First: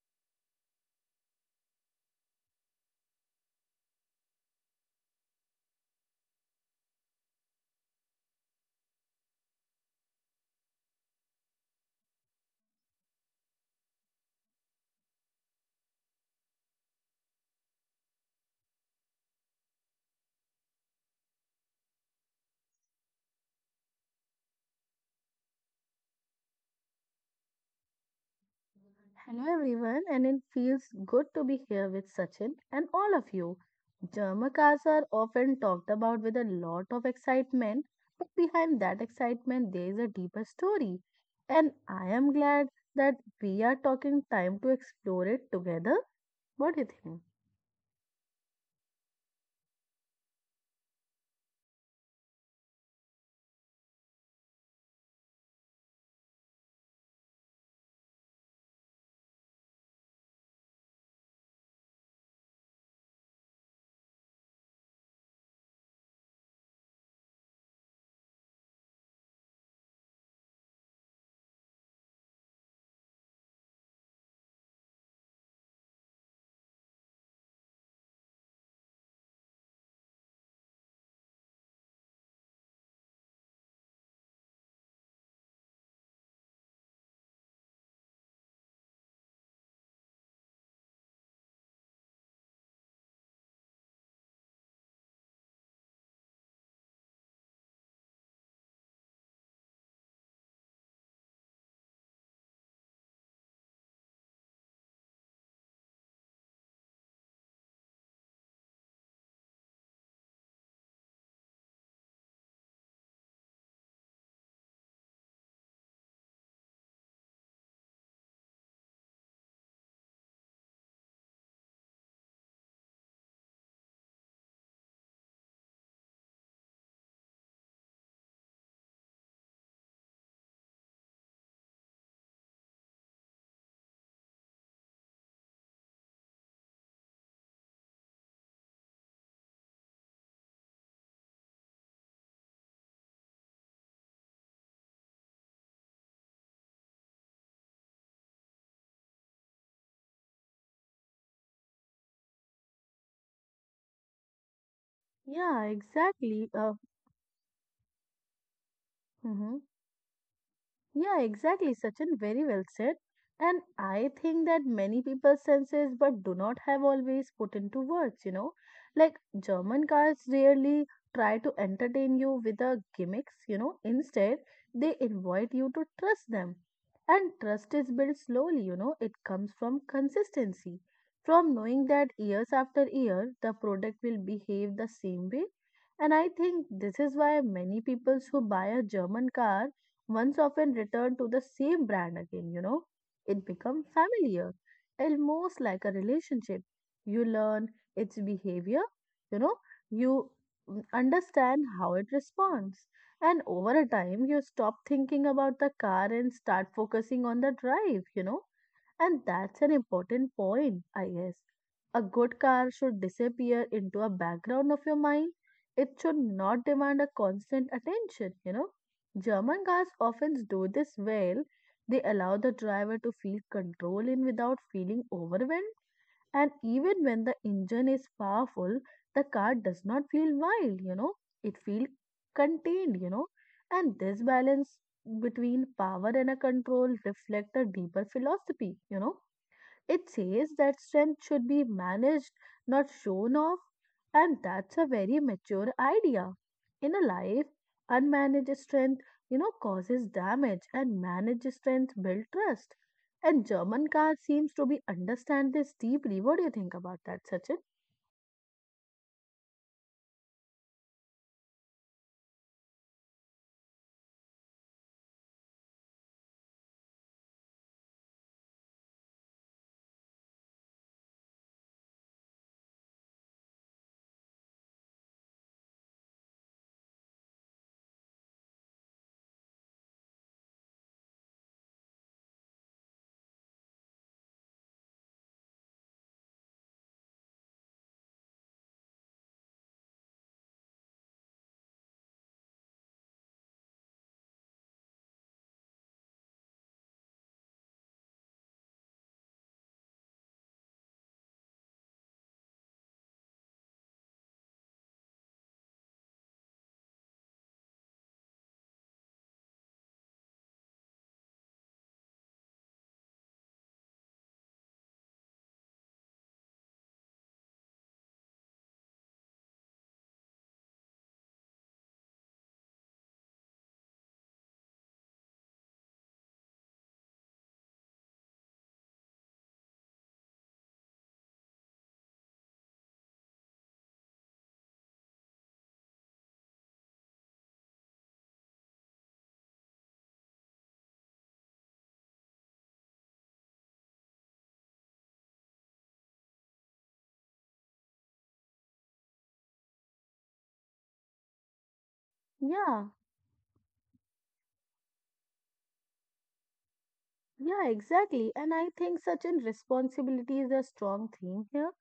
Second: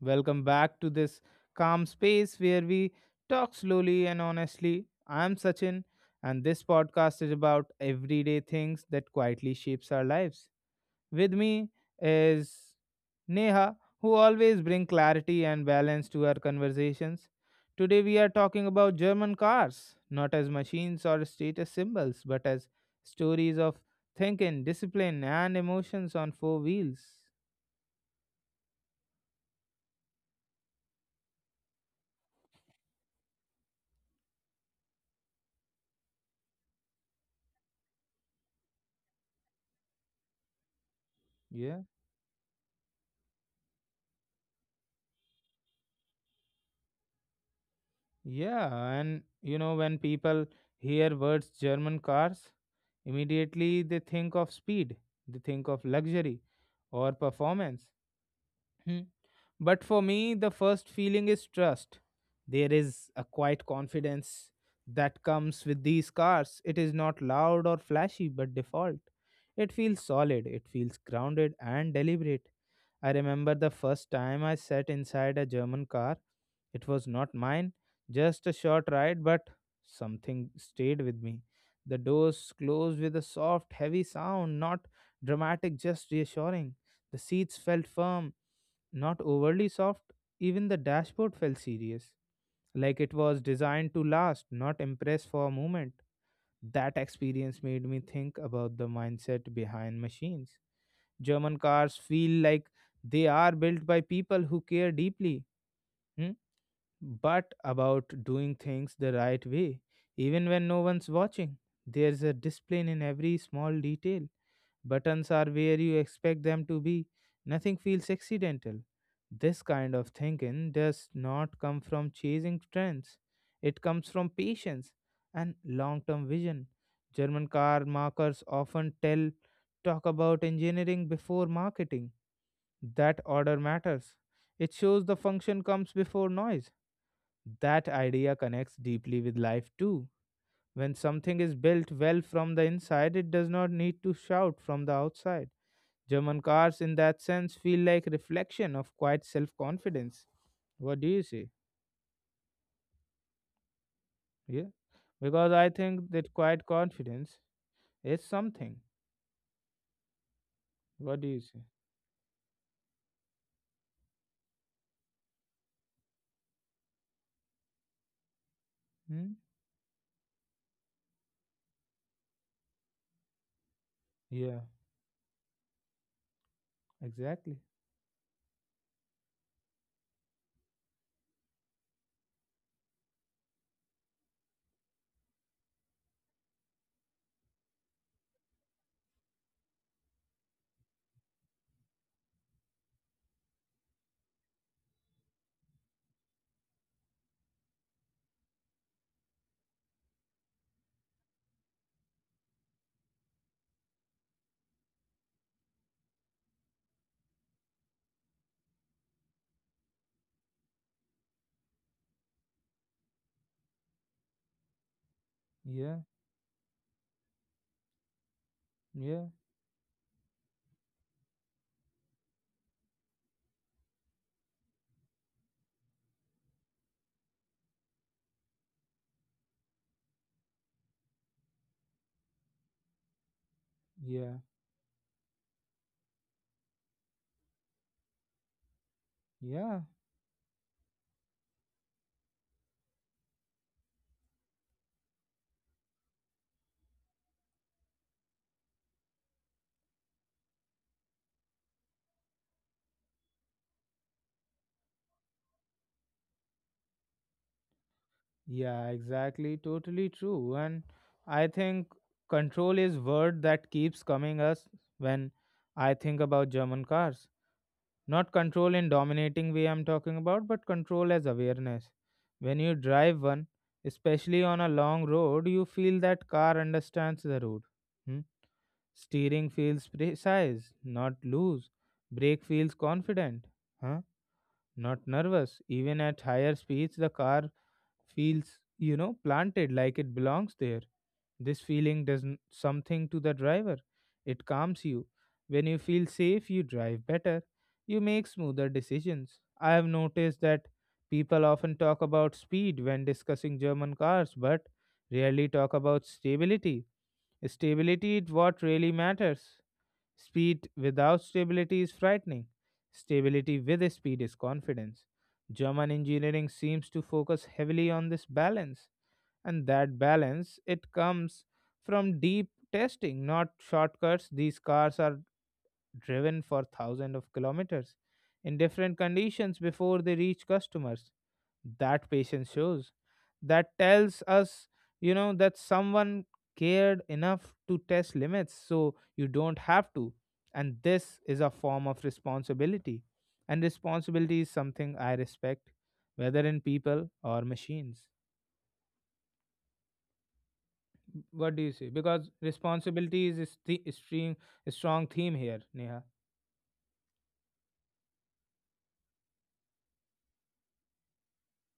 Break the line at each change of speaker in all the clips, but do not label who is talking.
Welcome back to this calm space where we talk slowly and honestly. I'm Sachin, and this podcast is about everyday things that quietly shapes our lives. With me is Neha, who always bring clarity and balance to our conversations. Today, we are talking about German cars, not as machines or status symbols, but as stories of thinking, discipline, and emotions on four wheels.
Hello, everyone, and it feels good to be here with Sachin and all of you. German cars are often talked about with a lot of excitement, but behind that excitement, there is a deeper story. And
Yeah.
I am glad that we are taking time to explore it together. What do you think?
When people hear words German cars, immediately they think of speed, they think of luxury or performance. Hmm. But for me, the first feeling is trust. There is a quiet confidence that comes with these cars. It is not loud or flashy, but default. It feels solid, it feels grounded and deliberate. I remember the first time I sat inside a German car. It was not mine, just a short ride, but something stayed with me. The doors closed with a soft, heavy sound, not dramatic, just reassuring. The seats felt firm not overly soft, even the dashboard felt serious, like it was designed to last, not impress for a moment. That experience made me think about the mindset behind machines. German cars feel like they are built by people who care deeply, hmm, but about doing things the right way, even when no one's watching. There's a discipline in every small detail. Buttons are where you expect them to be. Nothing feels accidental. This kind of thinking does not come from chasing trends, it comes from patience and long term vision. German car makers often tell talk about engineering before marketing. That order matters. It shows the function comes before noise. That idea connects deeply with life too. When something is built well from the inside, it does not need to shout from the outside German cars, in that sense, feel like reflection of quiet self-confidence. What do you say? Yeah, because
Yeah,
I think that
exactly.
quiet confidence is something.
Mhm. Yeah,
What do you say?
exactly, Sachin. Very well said. And I think that many people senses but do not have always put into words. Like
Hmm?
German cars rarely try to entertain you with the gimmicks. Instead,
Yeah,
they invite you to trust them. And
exactly.
trust is built slowly. It comes from consistency, from knowing that years after year the product will behave the same way. And I think this is why many people who buy a German car once often return to the same brand again. It becomes familiar, almost like a relationship. You learn its behavior, you know, you understand how it responds. And over a time, you stop thinking about the car and start focusing on the drive. And that's an important point, I guess. A good car should disappear into a background of your mind. It
Yeah,
should not demand a constant attention.
yeah,
German cars often do this well. They allow the driver to feel control in without feeling overwhelmed. And even when the engine is powerful, the car does not feel wild, it feels contained. And this
yeah,
balance between power and a control reflect a deeper philosophy.
yeah,
It says that strength should be managed, not shown off and that's a very mature idea. In a life, unmanaged strength, causes damage and managed strength builds trust. And German car seems to be understand this deeply. What do you think about that, Sachin?
yeah. Exactly. Totally true. And I think control is word that keeps coming us when I think about German cars. Not control in dominating way I'm talking about, but control as awareness. When you drive one, especially on a long road, you feel that car understands the road. Hmm? Steering feels precise, not loose. Brake feels confident, huh? not nervous. Even at higher speeds, the car feels, planted like it belongs there. This feeling does something to the driver. It calms you. When you feel safe, you drive better. You make smoother decisions. I have noticed that people often talk about speed when discussing German cars, but rarely talk about stability. Stability is what really matters. Speed without stability is frightening. Stability with speed is confidence. German engineering seems to focus heavily on this balance, and that balance it comes from deep testing, not shortcuts. These cars are driven for thousands of kilometers in different conditions before they reach customers that patience shows that tells us that someone cared enough to test limits so you don't have to, and this is a form of responsibility, and responsibility is something I respect, whether in people or machines. What do you say? Because
Yeah.
responsibility is a st- strong strong theme here, Neha.
Yeah, exactly. And I think such an responsibility is a strong theme here.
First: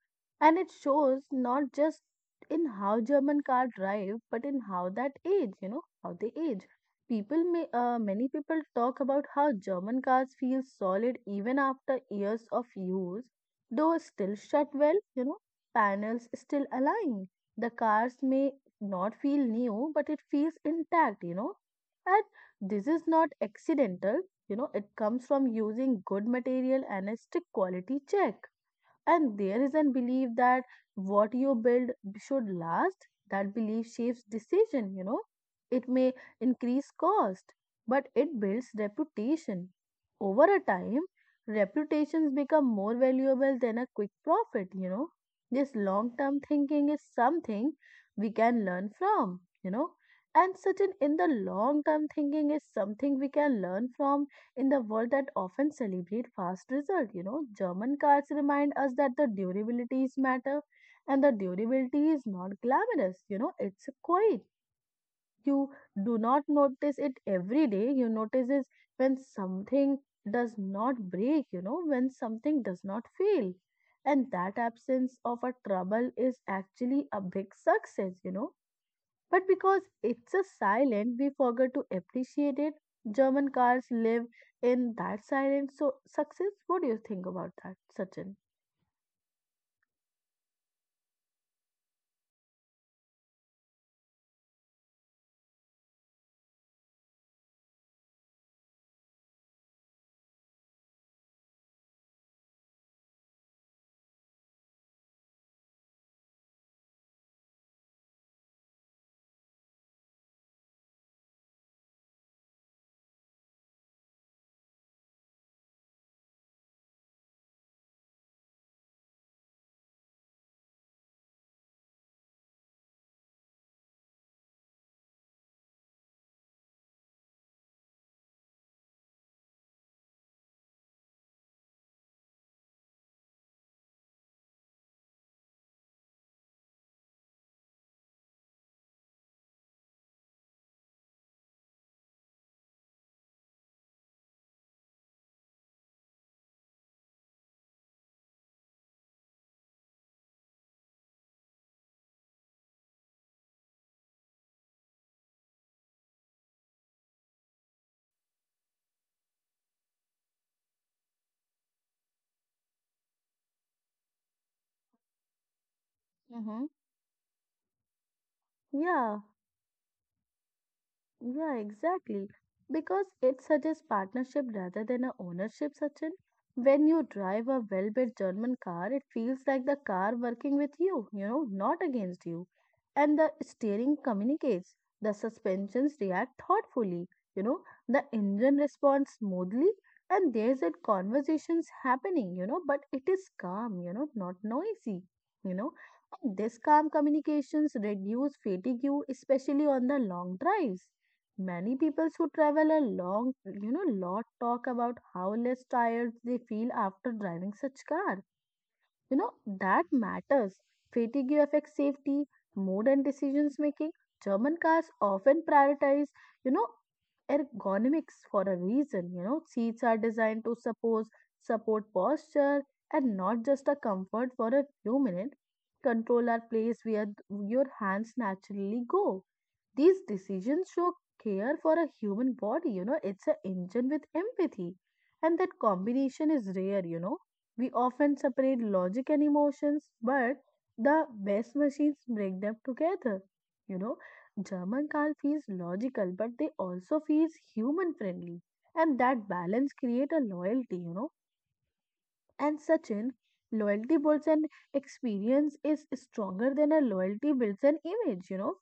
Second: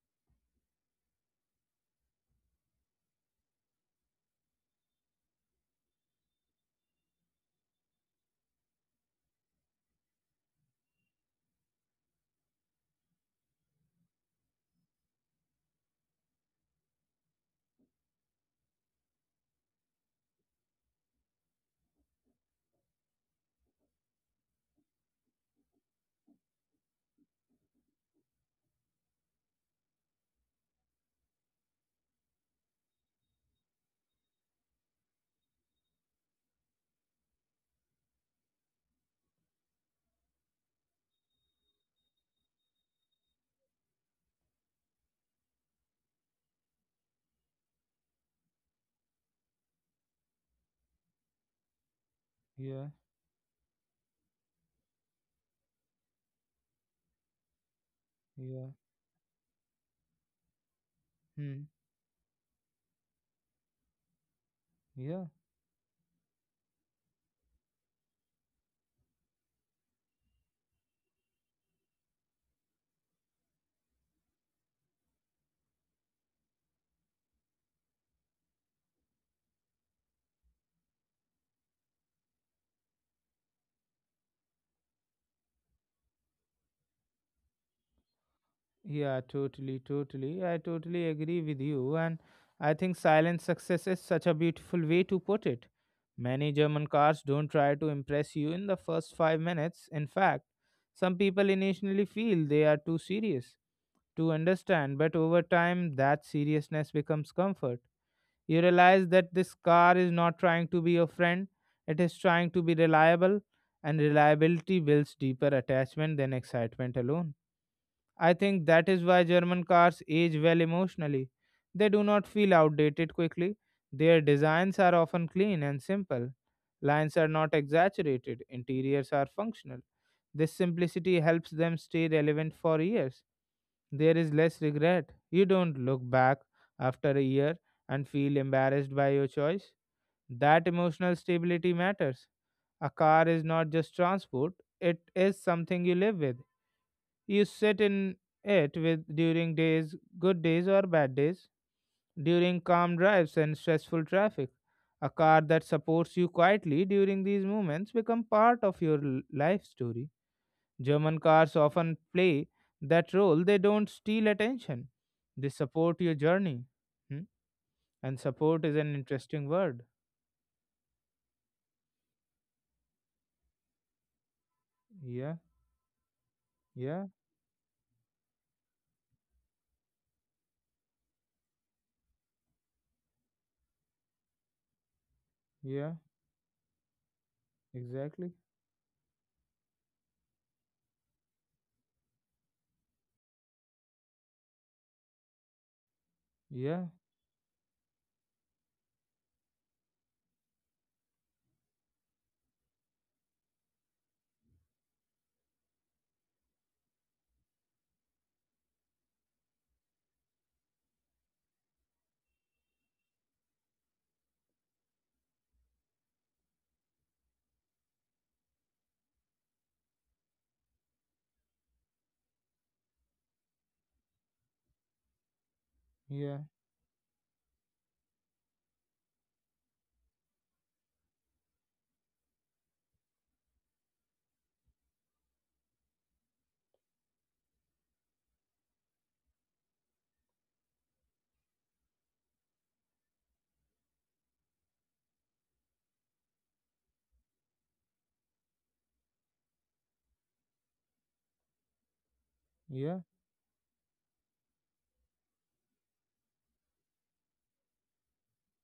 And it shows not just in how German car drive, but in how that age, how they age. Many people talk about how German cars feel solid even after years of use, though still shut well, panels still align. The cars may not feel new, but it feels intact. And this is not accidental, it comes from using good material and a strict quality check. And there is a belief that what you build should last. That belief shapes decision. It may increase cost, but it builds reputation. Over a time, reputations become more valuable than a quick profit. This long term thinking is something we can learn from. And certain in the long term thinking is
Yeah.
something we can learn from in the world that often celebrate fast result. German cards
Yeah.
remind us that the durabilities matter, and the
hmm
durability is not glamorous. It's quiet.
yeah.
You do not notice it every day, you notice it when something does not break, when something does not fail. And that absence of a trouble is actually a big success, but because it's a silent, we forget to appreciate it. German cars live in that silence. So, success, what do you think about that, Sachin?
Yeah, totally, totally. I totally agree with you. And I think silent success is such a beautiful way to put it. Many German cars don't try to impress you in the first 5 minutes. In fact, some people initially feel they are too serious to understand, but over time, that seriousness becomes comfort. You realize that this car is not trying to be your friend, it is trying to be reliable, and reliability builds deeper attachment than excitement alone. I think that is why German cars age well emotionally. They do not feel outdated quickly. Their designs are often clean and simple. Lines are not exaggerated, interiors are functional. This simplicity helps them stay relevant for years. There is less regret. You don't look back after a year and feel embarrassed by your choice. That emotional stability matters. A car is not just transport, it is something you live with. You sit in it with during days, good days or bad days, during calm drives and stressful traffic. A car that supports you quietly during these moments become part of your life story. German cars often play that role. They don't steal attention. They support your journey.
Mm-hmm.
Hmm? And support is an
Yeah.
interesting word.
Yeah, exactly. Because it suggests partnership rather than a
Yeah,
ownership, Sachin. When
yeah,
you drive a well-built German car, it feels like the car working with you, not against you. And the steering communicates. The
yeah,
suspensions react thoughtfully, you know, the
exactly.
engine responds smoothly, and there's a conversations happening, but it is calm, not noisy, you know. And this
Yeah,
calm communications reduce fatigue, especially on the long drives. Many people who travel a long, lot talk about how less tired they feel after driving such car. You know, that matters. Fatigue affects safety, mood, and decisions making. German cars often prioritize, you know, ergonomics for a reason. Seats are designed to support posture and not just a comfort for a few minutes. Control
yeah,
are placed where your hands naturally go. These decisions show care for a human body. It's an engine with empathy, and that combination is rare. We often separate logic and emotions, but the best machines break them together. You know, German car feels logical, but they also feels human friendly, and that balance create a loyalty. And
yeah.
Sachin, loyalty builds an experience is stronger than a loyalty builds an image.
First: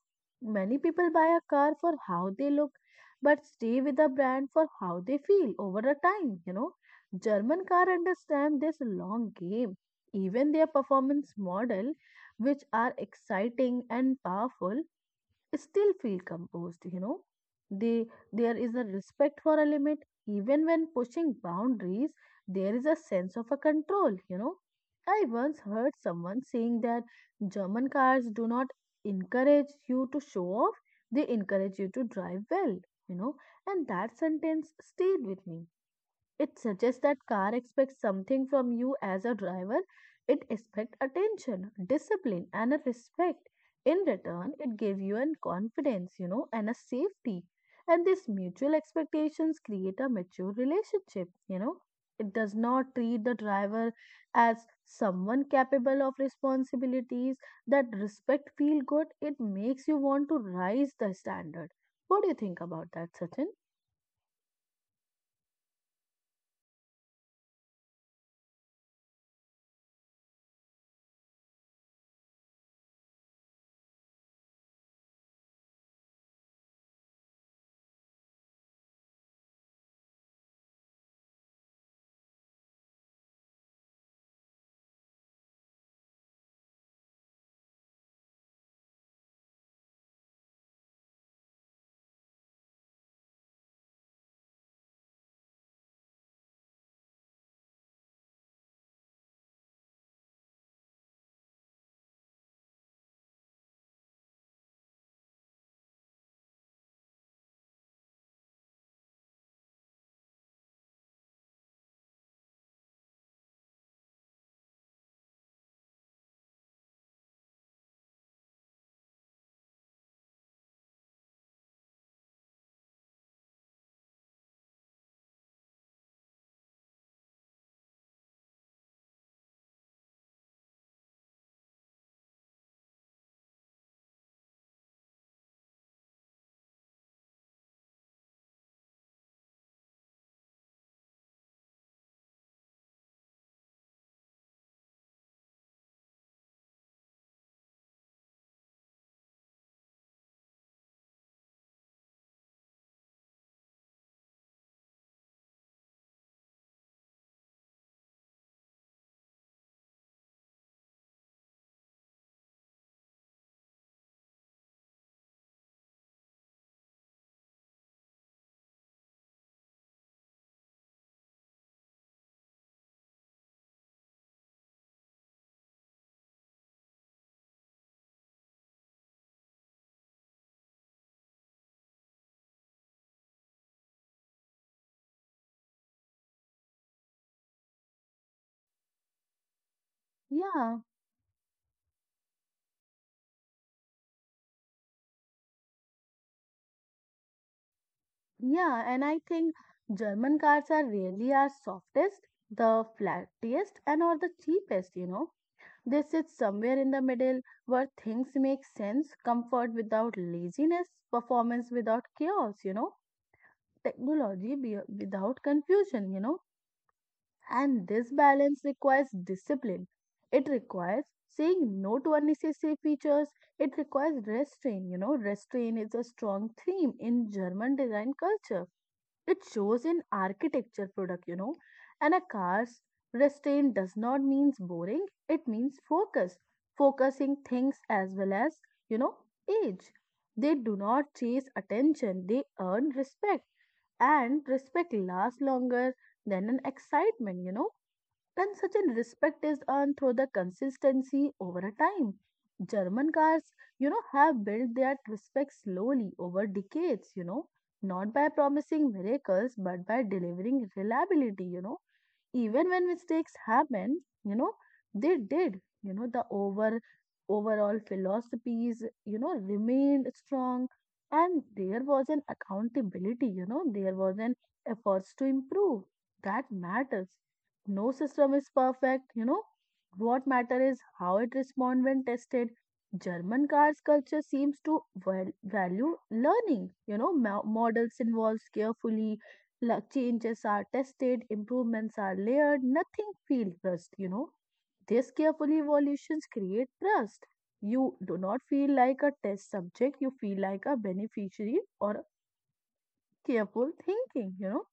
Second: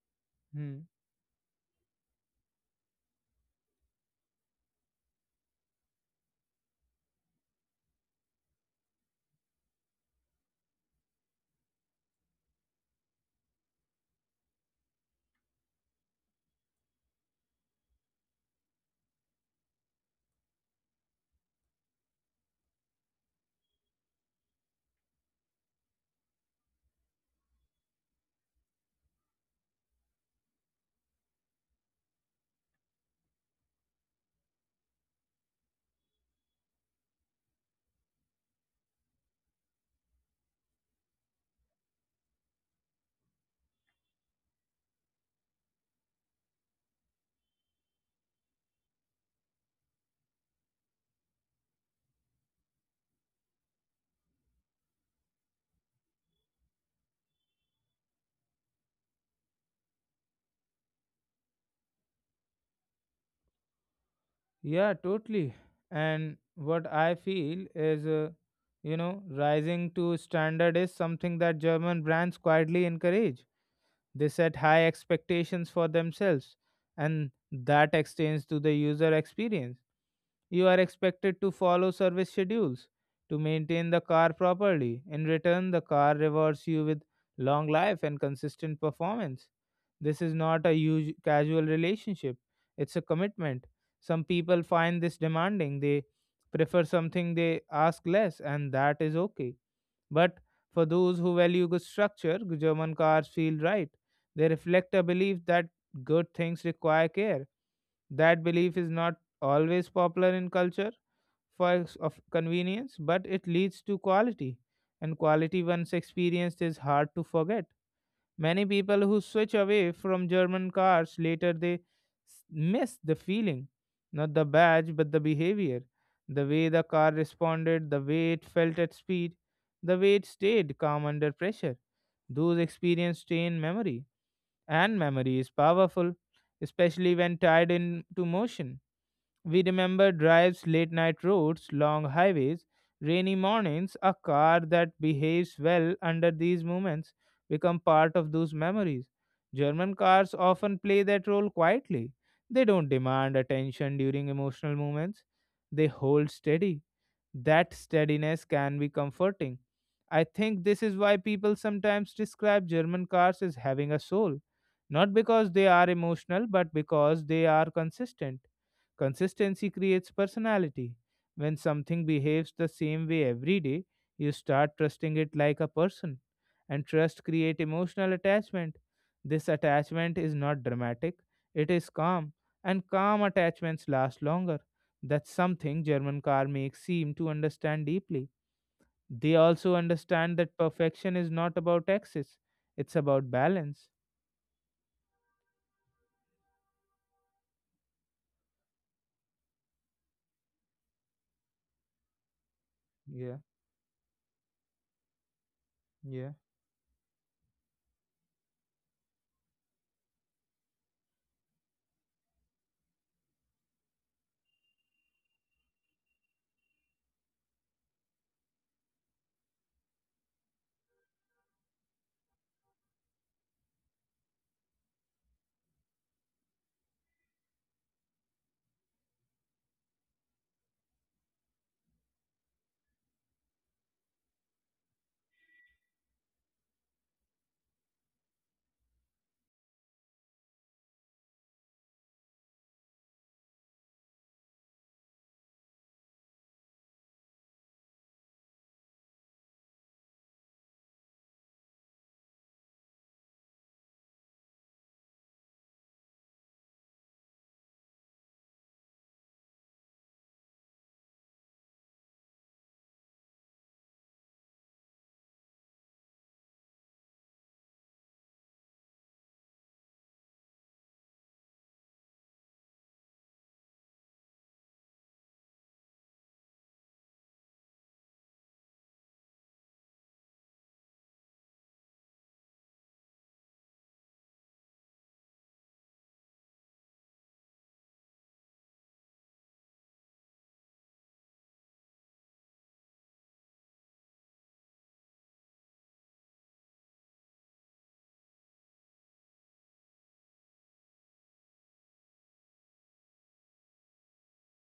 Hmm.
Many people buy a car for how they look, but stay with a brand for how they feel over a time. German car understand this long game. Even their performance model, which are exciting and powerful, still feel composed. They there is a respect for a limit even when pushing boundaries. There is a sense of a control. I once heard someone saying that German cars do not encourage you to show off, they encourage you to drive well you know and that sentence stayed with me. It suggests that car expects something from you as a driver. It expects attention, discipline, and a respect. In return, it gives you an confidence, and a safety. And these mutual expectations create a mature relationship. It does not treat the driver as someone capable of responsibilities. That respect feel good. It makes you want to rise the standard. What do you think about that, Sachin?
Yeah, totally. And what I feel is, you know, rising to standard is something that German brands quietly encourage. They set high expectations for themselves, and that extends to the user experience. You are expected to follow service schedules, to maintain the car properly. In return, the car rewards you with long life and consistent performance. This is not a casual relationship, it's a commitment. Some people find this demanding. They prefer something they ask less, and that is okay. But for those who value good structure, German cars feel right. They reflect a belief that good things require care. That belief is not always popular in culture of convenience, but it leads to quality. And quality, once experienced, is hard to forget. Many people who switch away from German cars later miss the feeling, not the badge but the behavior, the way the car responded, the way it felt at speed, the way it stayed calm under pressure. Those experiences stay in memory, and memory is powerful, especially when tied into motion. We remember drives, late night roads, long highways, rainy mornings. A car that behaves well under these moments become part of those memories. German cars often play that role quietly. They don't demand attention during emotional moments. They hold steady. That steadiness can be comforting. I think this is why people sometimes describe German cars as having a soul. Not because they are emotional, but because they are consistent. Consistency creates personality. When something behaves the same way every day, you start trusting it like a person. And trust creates emotional attachment. This attachment is not dramatic, it is calm, and calm attachments last longer. That's something German car makes seem to understand deeply. They also understand that
Yeah.
perfection is not about excess, it's about balance.
Yeah, and I think German cars are really our softest, the
Yeah,
flattest, and or the cheapest. They sit
yeah,
somewhere in the middle where things make sense, comfort without laziness, performance without chaos, technology without confusion. And this balance requires discipline. It requires saying no to unnecessary features. It requires restraint. Restraint is a strong theme in German design culture, it shows in architecture product. And a car's restraint does not means boring, it means focus. Focusing things as well as, you know, age. They do not chase attention, they earn respect. And respect lasts longer than an excitement. Then such a respect is earned through the consistency over a time. German cars, have built that respect slowly over decades, not by promising miracles, but by delivering reliability, even when mistakes happen. They did you know the over Overall philosophies remained strong, and there was an accountability. There was an efforts to improve. That matters. No system is perfect. What matters is how it responds when tested. German cars culture seems to value learning. Models involves carefully. Changes are tested, improvements are layered, nothing feels rushed. These careful evolutions create trust. You do not feel like a test subject, you feel like a beneficiary or a careful thinking.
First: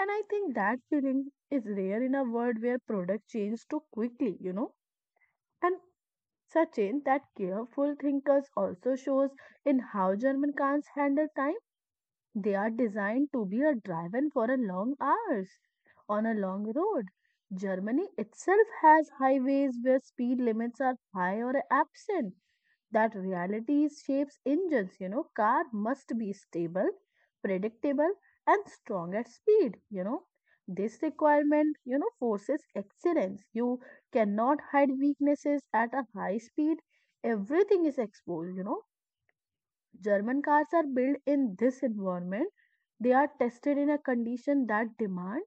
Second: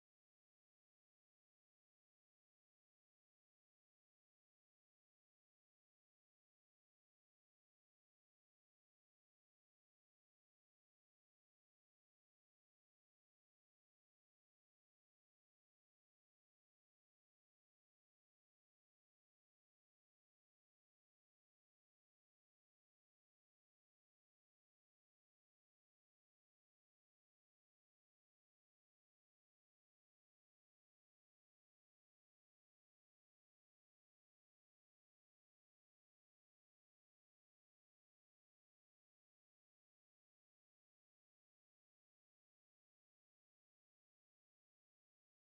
And I think that feeling is rare in a world where product change too quickly. And Sachin, that careful thinkers also shows in how German cans handle time, they are designed to be a driven for a long hours on a long road. Germany itself has highways where speed limits are high or absent. That reality shapes engines. Car must be stable, predictable, and strong at speed. This requirement, forces excellence. You cannot hide weaknesses at a high speed. Everything is exposed. German cars are built in this environment. They are tested in a condition that demand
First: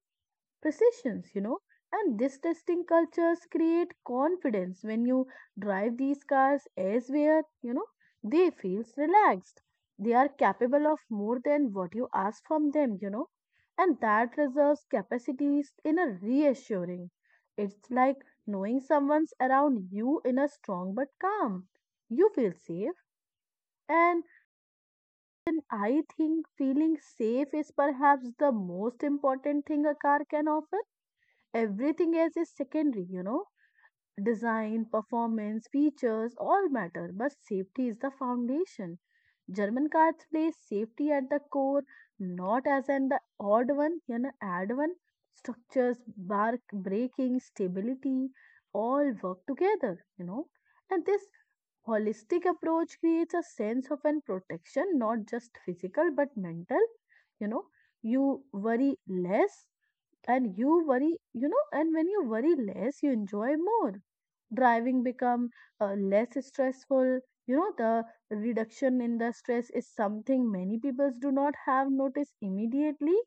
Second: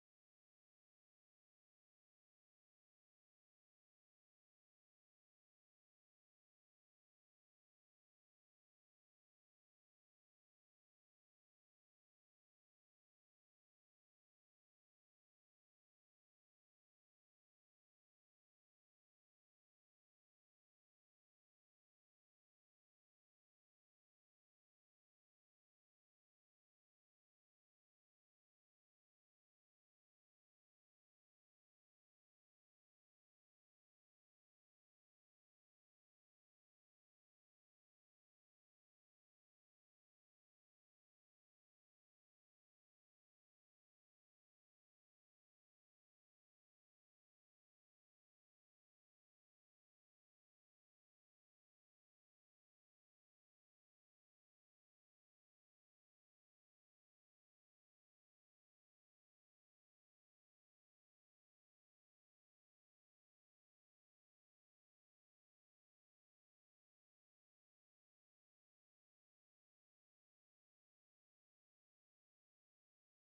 precisions. And this testing cultures create confidence when you drive these cars elsewhere, they feels relaxed. They are capable of more than what you ask from them. And that reserves capacities in a reassuring. It's like knowing someone's around you in a strong but calm. You feel safe and and I think feeling safe is perhaps the most important thing a car can offer. Everything else is secondary. Design, performance, features all matter, but safety is the foundation. German cars place safety at the core, not as an the odd one, add one. Structures, bark, braking, stability, all work together. And this holistic approach creates a sense of an protection, not just physical but mental. you know you worry less, and you worry and when you worry less, you enjoy more. Driving become less stressful. The reduction in the stress is something many people do not have noticed immediately,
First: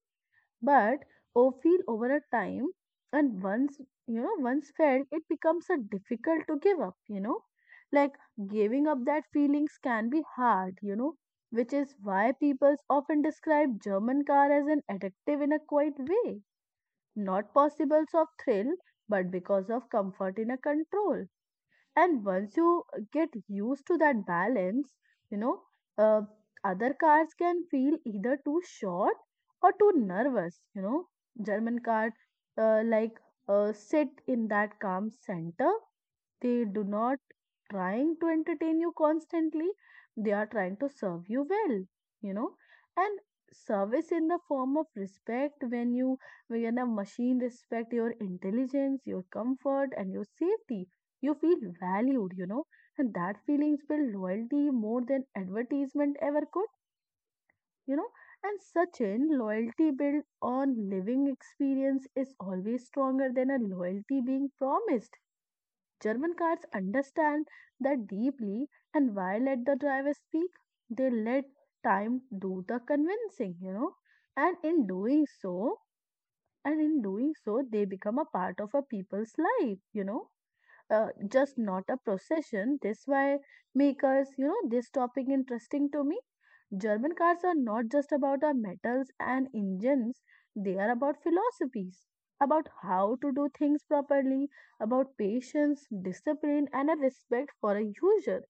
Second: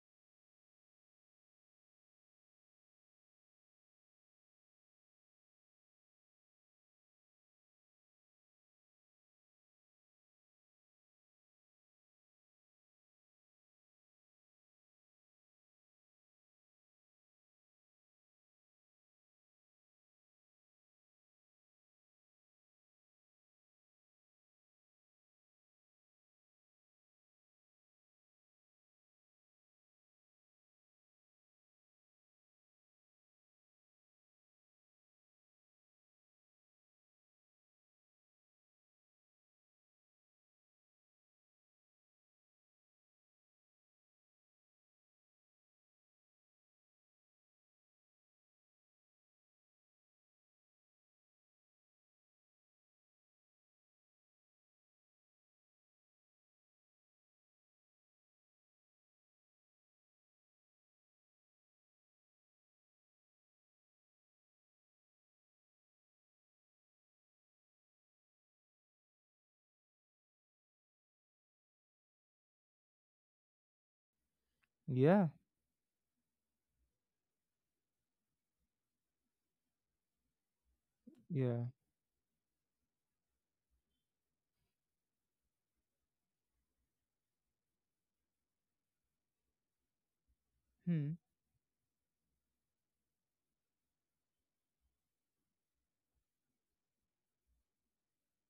but or feel over a time. And once, once felt, it becomes a difficult to give up, like giving up that feelings can be hard, which is why people often describe german car as an addictive in a quiet way, not possible of thrill but because of comfort in a control. And once you get used to that balance, you know uh, other cars can feel either too short or too nervous, german car uh, like sit in that calm center. They do not trying to entertain you constantly. They are trying to serve you well, you know. And service in the form of respect when you when a machine respect your intelligence, your comfort and your safety. You feel valued, you know, and that feelings build loyalty more than advertisement ever could, you know. And such Sachin, loyalty built on living experience is always stronger than a loyalty being promised. German cars understand that deeply, and why let the driver speak? They let time do the convincing, you know. And in doing
yeah,
so, and in doing so, they become a part of a people's life, just
yeah.
not a procession. This why makers, you know, this topic interesting to me. German cars are not just about our metals and engines, they are
Hmm,
about philosophies, about how to do things properly, about patience, discipline, and a respect for a user.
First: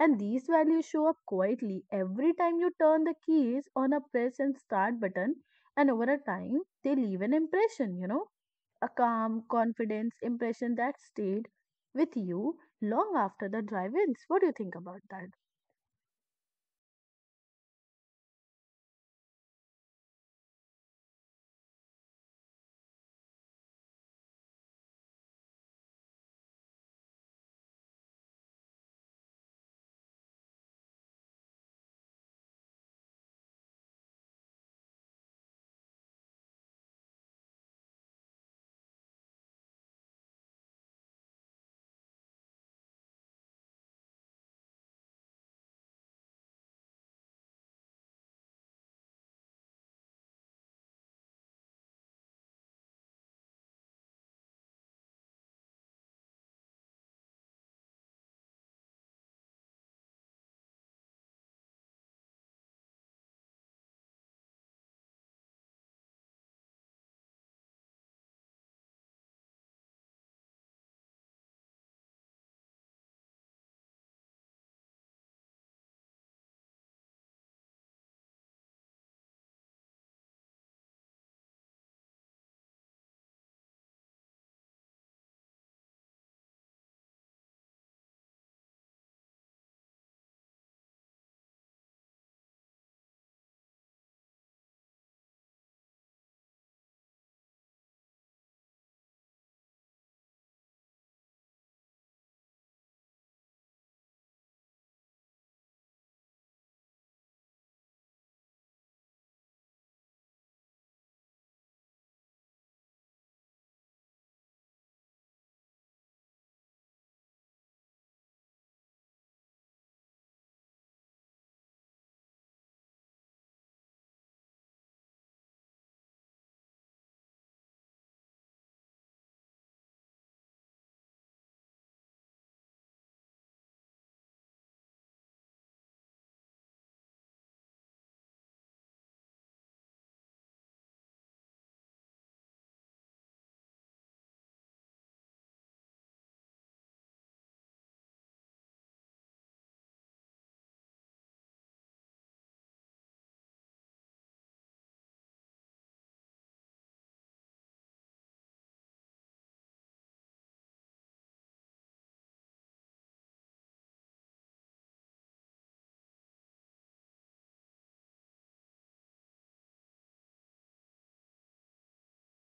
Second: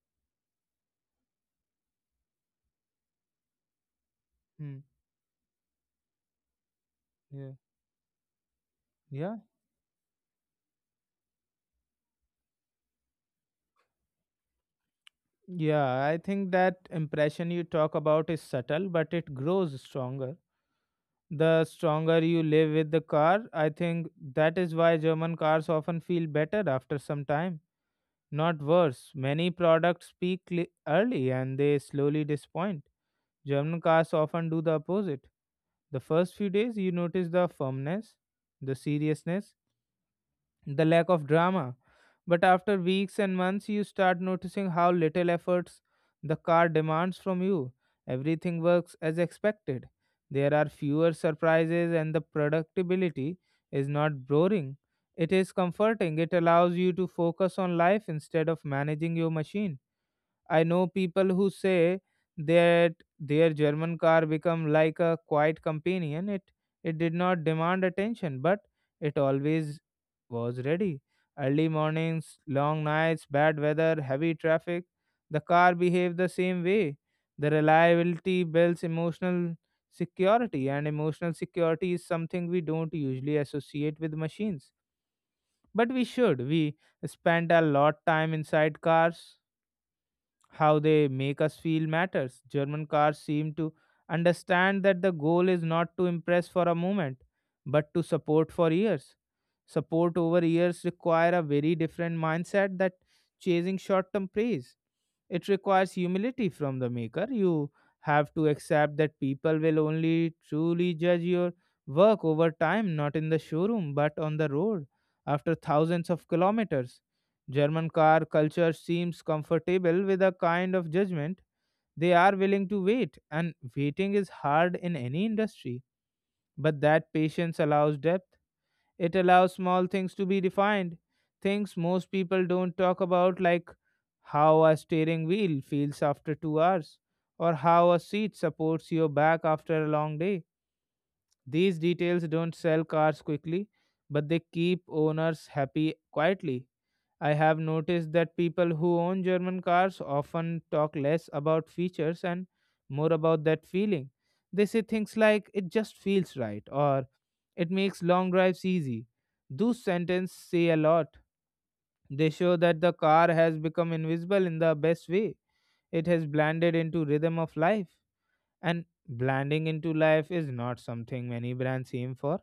And these values show up quietly every time you turn the keys on a press and
hmm,
start button, and over a time, they leave an
yeah.
impression, you know, a
Yeah,
calm, confidence impression that stayed with you long after the drive ends. What do you think about that?
yeah, I think that impression you talk about is subtle, but it grows stronger. The stronger you live with the car, I think that is why German cars often feel better after some time. Not worse, many products peak early and they slowly disappoint. German cars often do the opposite. The first few days, you notice the firmness, the seriousness, the lack of drama. But after weeks and months, you start noticing how little efforts the car demands from you. Everything works as expected. There are fewer surprises, and the productivity is not boring. It is comforting. It allows you to focus on life instead of managing your machine. I know people who say that their German car become like a quiet companion. It did not demand attention, but it always was ready. Early mornings, long nights, bad weather, heavy traffic, the car behaved the same way. The reliability builds emotional security, and emotional security is something we don't usually associate with machines. But we should. We spend a lot time inside cars how they make us feel matters. German cars seem to understand that the goal is not to impress for a moment, but to support for years. Support over years require a very different mindset that chasing short-term praise. It requires humility from the maker. You have to accept that people will only truly judge your work over time, not in the showroom, but on the road after thousands of kilometers. German car culture seems comfortable with a kind of judgment. They are willing to wait, and waiting is hard in any industry. But that patience allows depth. It allows small things to be defined, things most people don't talk about, like how a steering wheel feels after 2 hours, or how a seat supports your back after a long day. These details don't sell cars quickly, but they keep owners happy quietly. I have noticed that people who own German cars often talk less about features and more about that feeling. They say things like, it just feels right, or it makes long drives easy. Those sentences say a lot. They show that the car has become invisible in the best way. It has blended into rhythm of life. And blending into life is not something many brands aim for,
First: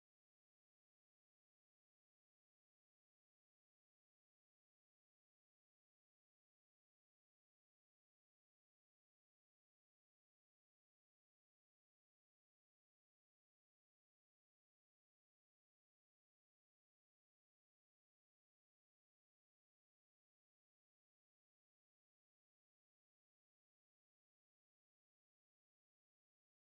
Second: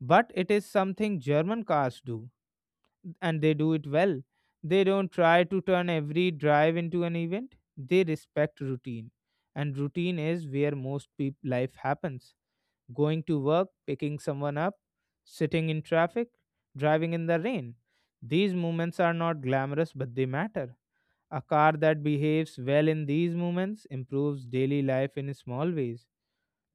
but it is something German cars do and they do it well. They don't try to turn every drive into an event. They respect routine. And routine is where most life happens. Going to work, picking someone up, sitting in traffic, driving in the rain. These moments are not glamorous, but they matter. A car that behaves well in these moments improves daily life in small ways:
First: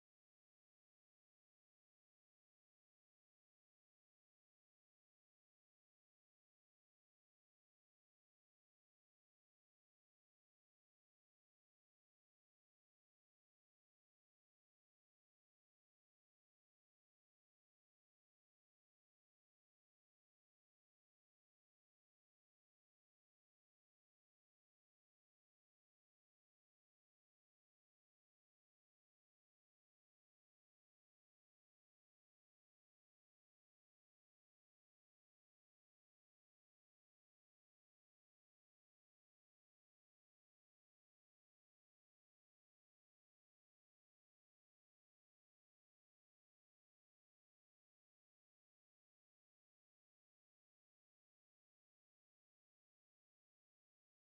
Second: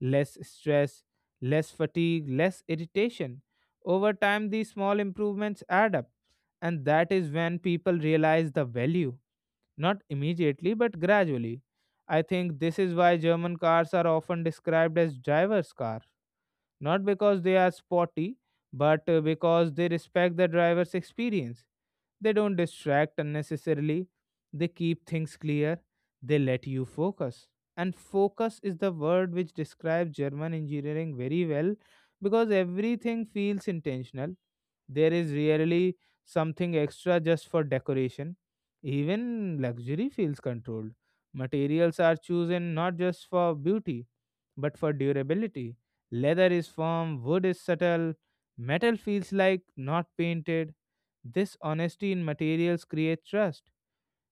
less stress, less fatigue, less irritation. Over time, these small improvements add up, and that is when people realize the value, not immediately but gradually. I think this is why German cars are often described as driver's car, not because they are sporty, but because they respect the driver's experience. They don't distract unnecessarily, they keep things clear, they let you focus. And focus is the word which describes German engineering very well, because everything feels intentional. There is rarely something extra just for decoration. Even luxury feels controlled. Materials are chosen not just for beauty, but for durability. Leather is firm, wood is subtle, metal feels like not painted. This honesty in materials creates trust.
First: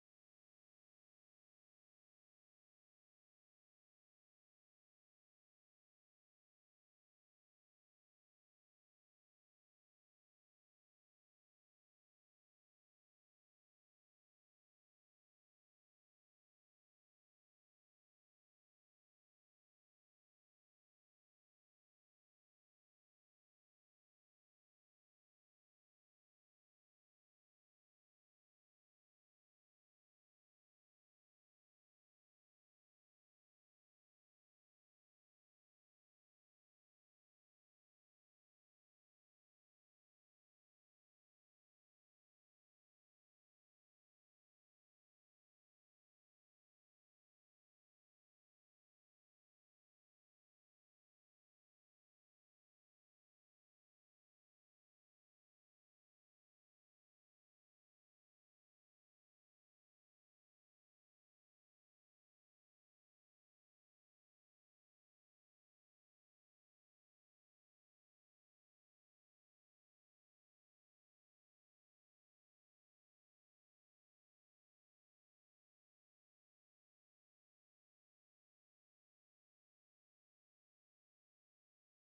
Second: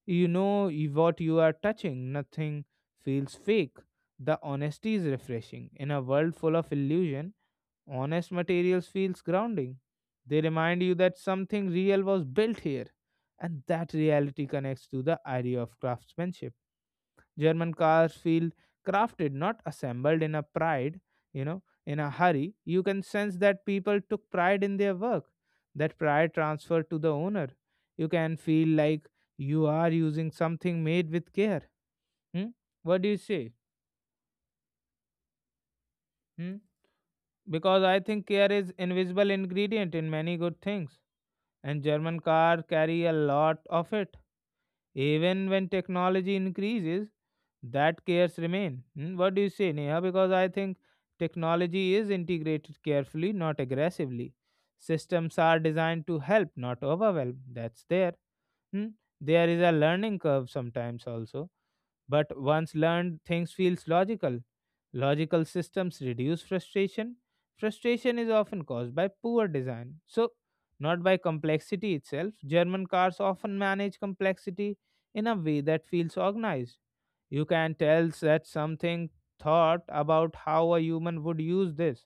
You know what you are touching, nothing feels fake. The honesty is refreshing. In a world full of illusion, honest materials feels grounding. They remind you that something real was built here, and that reality connects to the idea of craftsmanship. German cars feel crafted, not assembled in a pride, you know, in a hurry. You can sense that people took pride in their work, that pride transferred to the owner. You can feel like you are using something made with care. Hmm? What do you say? Hmm? Because I think care is invisible ingredient in many good things, and German car carry a lot of it. Even when technology increases, that cares remain. Hmm, what do you say, Neha? Because I think technology is integrated carefully, not aggressively. Systems are designed to help, not overwhelm. That's there. Hmm, there is a learning curve sometimes also. But once learned, things feels logical. Logical systems reduce frustration. Frustration is often caused by poor design. So, not by complexity itself. German cars often manage complexity in a way that feels organized. You can tell that something thought about how a human would use this.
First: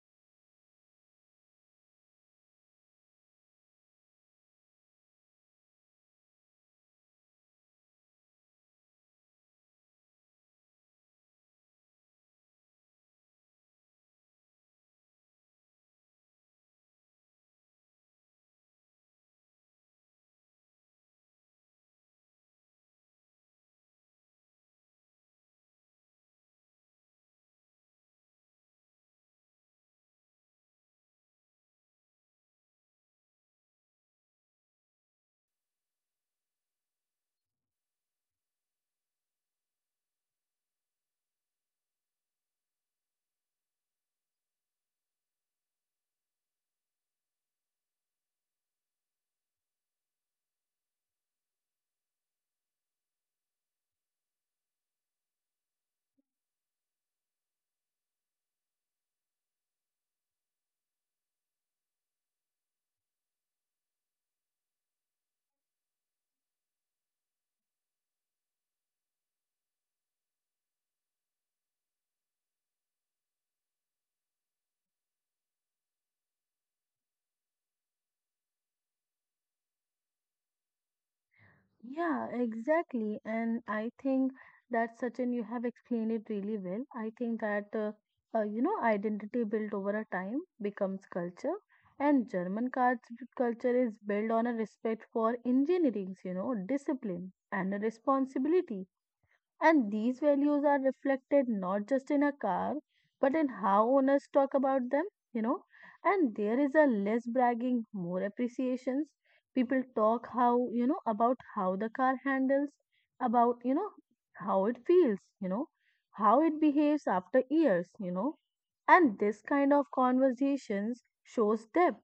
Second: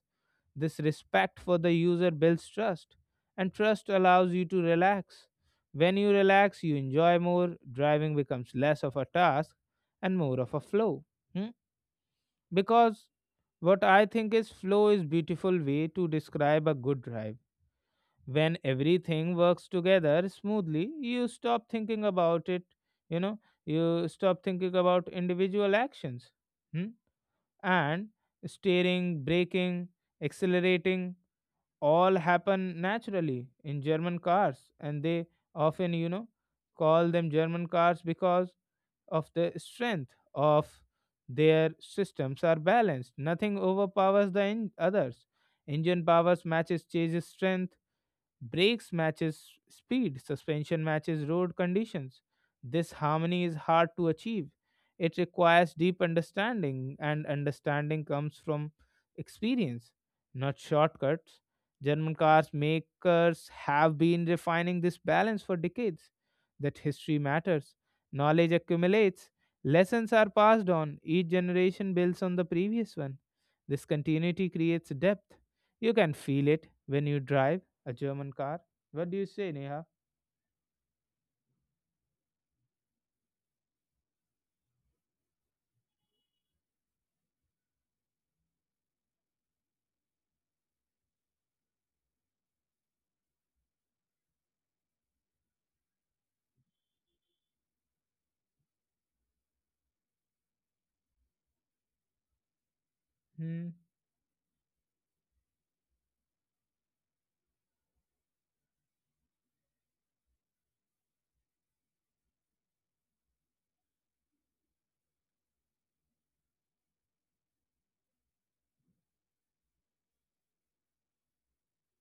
This respect for the user builds trust, and trust allows you to relax. When you relax, you enjoy more. Driving becomes less of a task and more of a flow. Hmm? Because what I think is flow is beautiful way to describe a good drive. When everything works together smoothly, you stop thinking about it, you know, you stop thinking about individual actions. Hmm? And steering, braking, accelerating all happen naturally in German cars, and they often, call them German cars because of the strength of their systems are balanced. Nothing overpowers the others. Engine powers matches chassis strength, brakes matches speed, suspension matches road conditions. This harmony is hard to achieve. It requires deep understanding, and understanding comes from experience, not shortcuts. German cars makers have been refining this balance for decades. That history matters, knowledge accumulates, lessons are passed on, each generation builds on the previous one. This continuity creates depth. You can feel it when you drive a German car. What do you say, Neha?
Yeah, exactly. And I think that, Sachin, you have explained it really well. I think that, you know, identity built over a time becomes culture. And culture is built on a respect for engineering, you know, discipline and a responsibility. And these values are reflected not just in a car, but in
Hmm.
how owners talk about them, you know. And there is a less bragging, more appreciations. People talk how, you know, about how the car handles, about, you know, how it feels, you know, how it behaves after years, you know. And this kind of conversations shows depth.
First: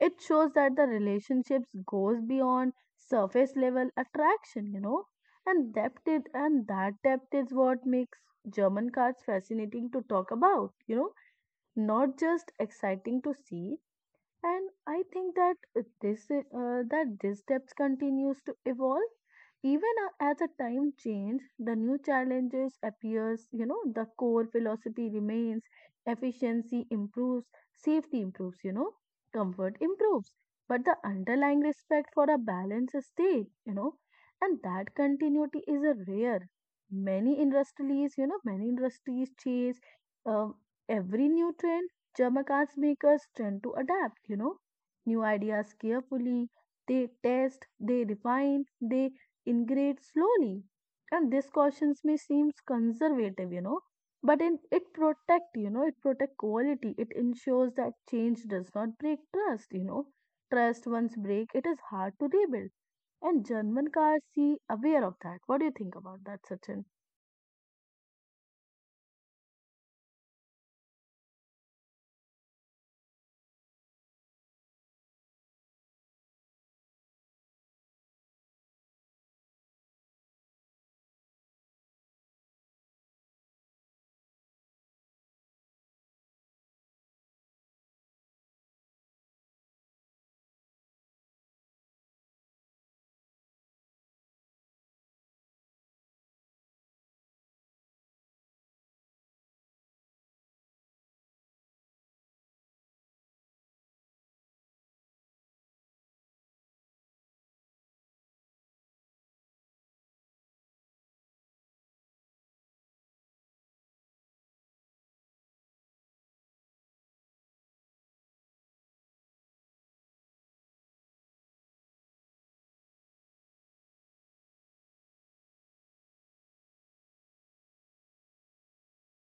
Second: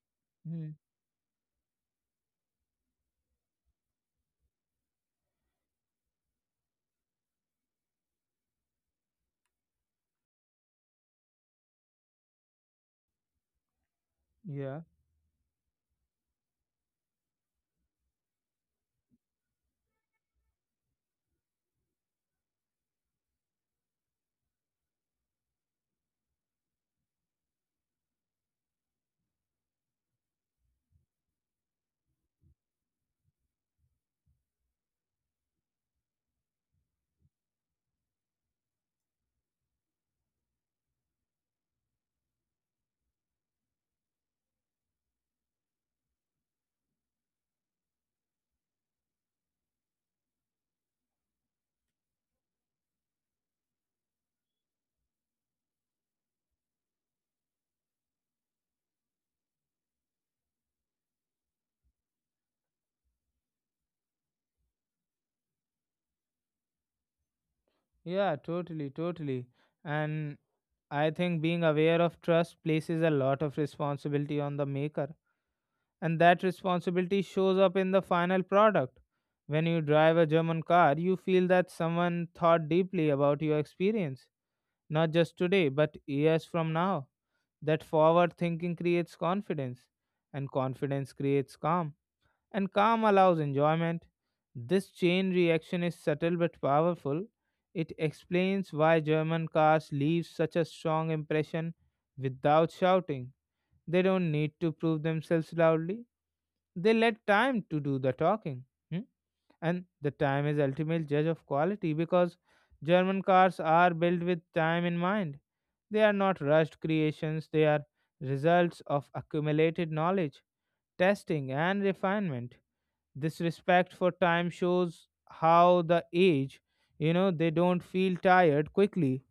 It shows
Hmm.
that the relationships goes beyond surface level attraction, you know. And that depth is what makes German cards fascinating to talk about, you know, not just exciting to see. And
Yeah.
I think that this that this depth continues to evolve. Even as a time change, the new challenges appears, you know, the core philosophy remains, efficiency improves, safety improves, you know, comfort improves. But the underlying respect for a balance is stayed, you know, and that continuity is a rare. Many industries chase uh, every nutrient Jamaicans make us tend to adapt, you know, new ideas carefully. They test, they refine, they integrate slowly. And these cautions may seem conservative, you know, but in, it protect, it protect quality. It ensures that change does not break trust, you know. Trust once break, it is hard to rebuild. And German cars see aware of that. What do you think about that, Sachin?
Yeah. Totally. Totally. And I think being aware of trust places a lot of responsibility on the maker, and that responsibility shows up in the final product. When you drive a German car, you feel that someone thought deeply about your experience, not just today, but years from now. That forward thinking creates confidence, and confidence creates calm, and calm allows enjoyment. This chain reaction is subtle but powerful. It explains why German cars leave such a strong impression without shouting. They don't need to prove themselves loudly. They let time to do the talking. Hmm? And the time is ultimate judge of quality, because German cars are built with time in mind. They are not rushed creations, they are results of accumulated knowledge, testing, and refinement. This respect for time shows how the age, you know, they don't feel tired quickly,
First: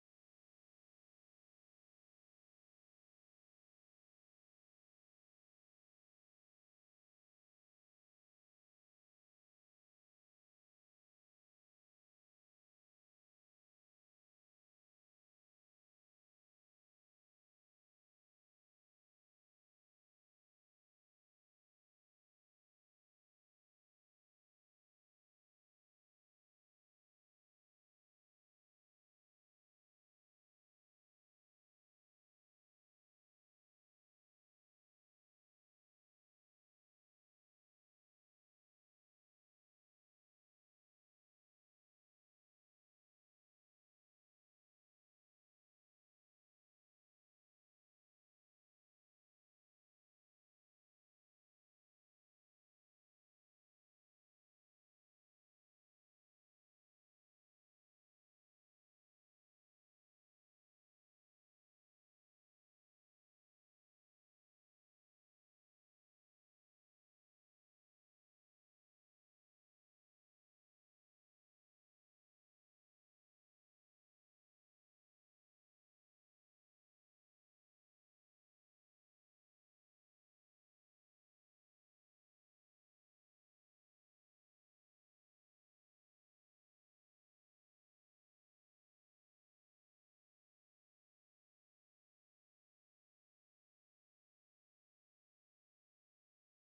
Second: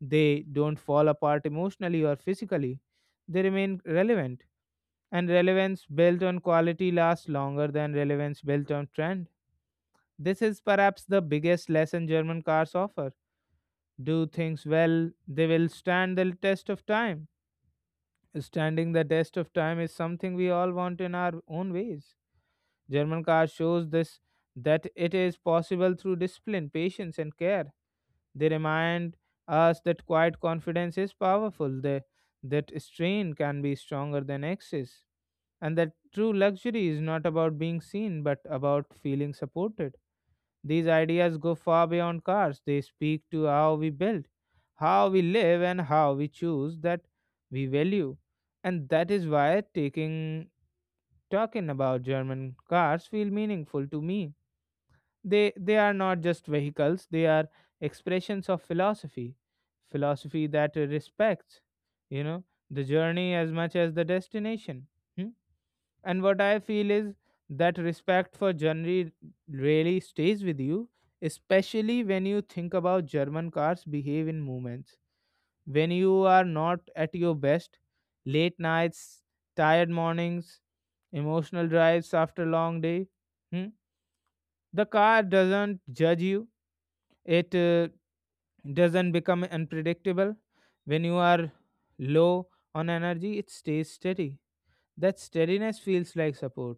they don't fall apart emotionally or physically, they remain relevant. And relevance built on quality lasts longer than relevance built on trend. This is perhaps the biggest lesson German cars offer. Do things well, they will stand the test of time. Standing the test of time is something we all want in our own ways. German car shows this, that it is possible through discipline, patience, and care. They remind us that quiet confidence is powerful. They that strain can be stronger than excess, and that true luxury is not about being seen but about feeling supported. These ideas go far beyond cars. They speak to how we build, how we live, and how we choose that we value. And that is why taking talking about German cars feel meaningful to me. They are not just vehicles, they are expressions of philosophy. Philosophy that respects, you know, the journey as much as the destination. Hmm? And what I feel is that respect for journey really stays with you, especially when you think about German cars behave in movements. When you are not at your best, late nights, tired mornings, emotional drives after a long day, hmm, the car doesn't judge you. It doesn't become unpredictable. When you are low on energy, it stays steady. That steadiness feels like support.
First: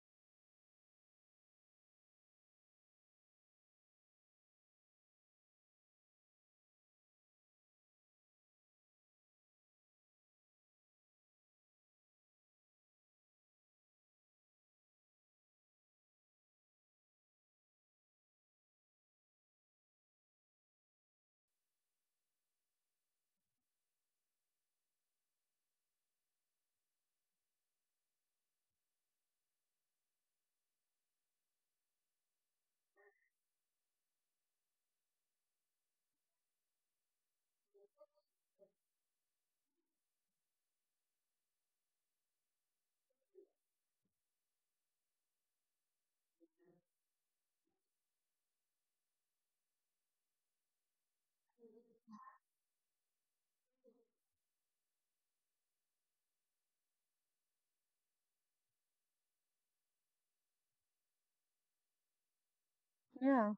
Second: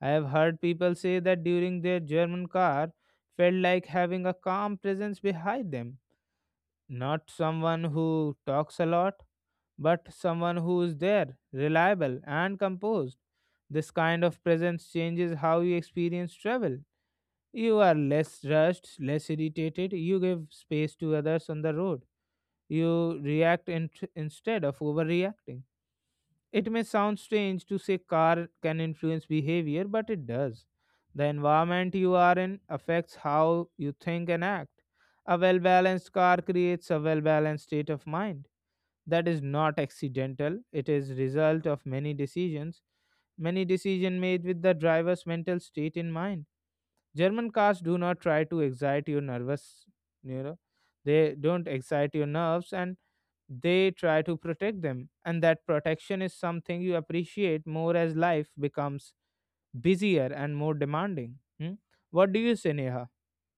I have heard people say that during their German car felt like having a calm presence behind them, not someone who talks a lot, but someone who is there, reliable, and composed. This kind of presence changes how you experience travel. You are less rushed, less irritated, you give space to others on the road. You react instead of overreacting. It may sound strange to say car can influence behavior, but it does. The environment you are in affects how you think and act. A well balanced car creates a well balanced state of mind. That is not accidental, it is result of many decisions made with the driver's mental state in mind. German cars do not try to excite your nervous, you know, they don't excite your nerves, and they try to protect them, and that protection is something you appreciate more as life becomes busier and more demanding. Hmm? What do you say, Neha?
Yeah.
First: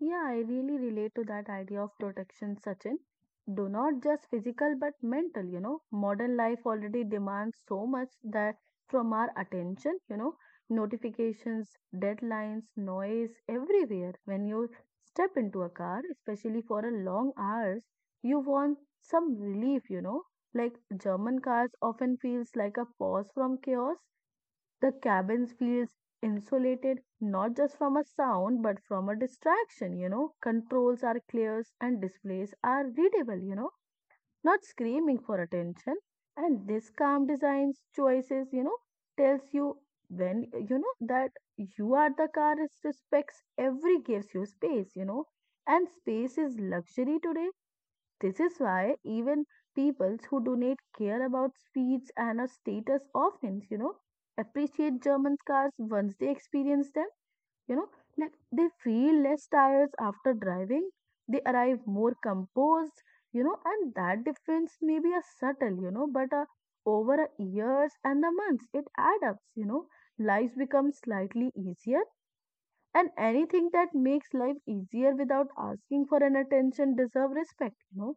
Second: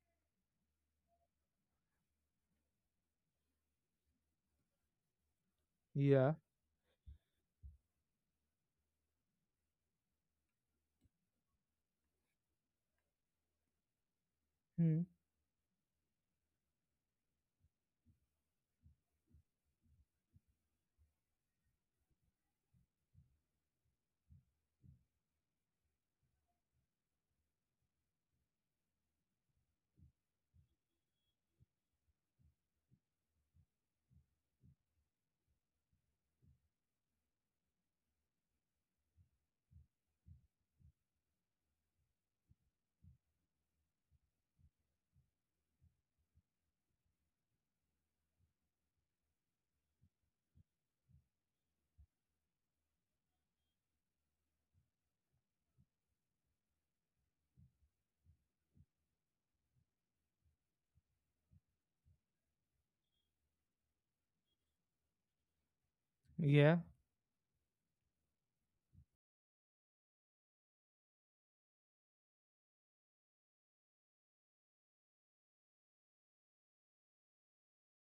Yeah, I really relate to that idea of protection, Sachin. Do not just physical but mental, you know.
Yeah.
Modern life already demands so much that from our attention, you know, notifications, deadlines, noise everywhere. When you
Hmm.
step into a car, especially for a long hours, you want some relief, you know. Like German cars often feels like a pause from chaos. The cabins feels insulated, not just from a sound but from a distraction, you know. Controls are clear and displays are readable, you know, not screaming for attention. And this calm designs choices, you know, tells you when you know that you are the car is respects every gives you space, you know. And space is luxury today. This is why even people who do not care about speeds and a status often, you know, appreciate German cars once they experience them. You know, like they feel less tired after driving, they arrive more composed, you know, and that difference may be a subtle, you know, but
Yeah,
over a years and the months, it adds up, you know. Lives become slightly easier, and anything that makes life easier without asking for an attention deserve respect, you know.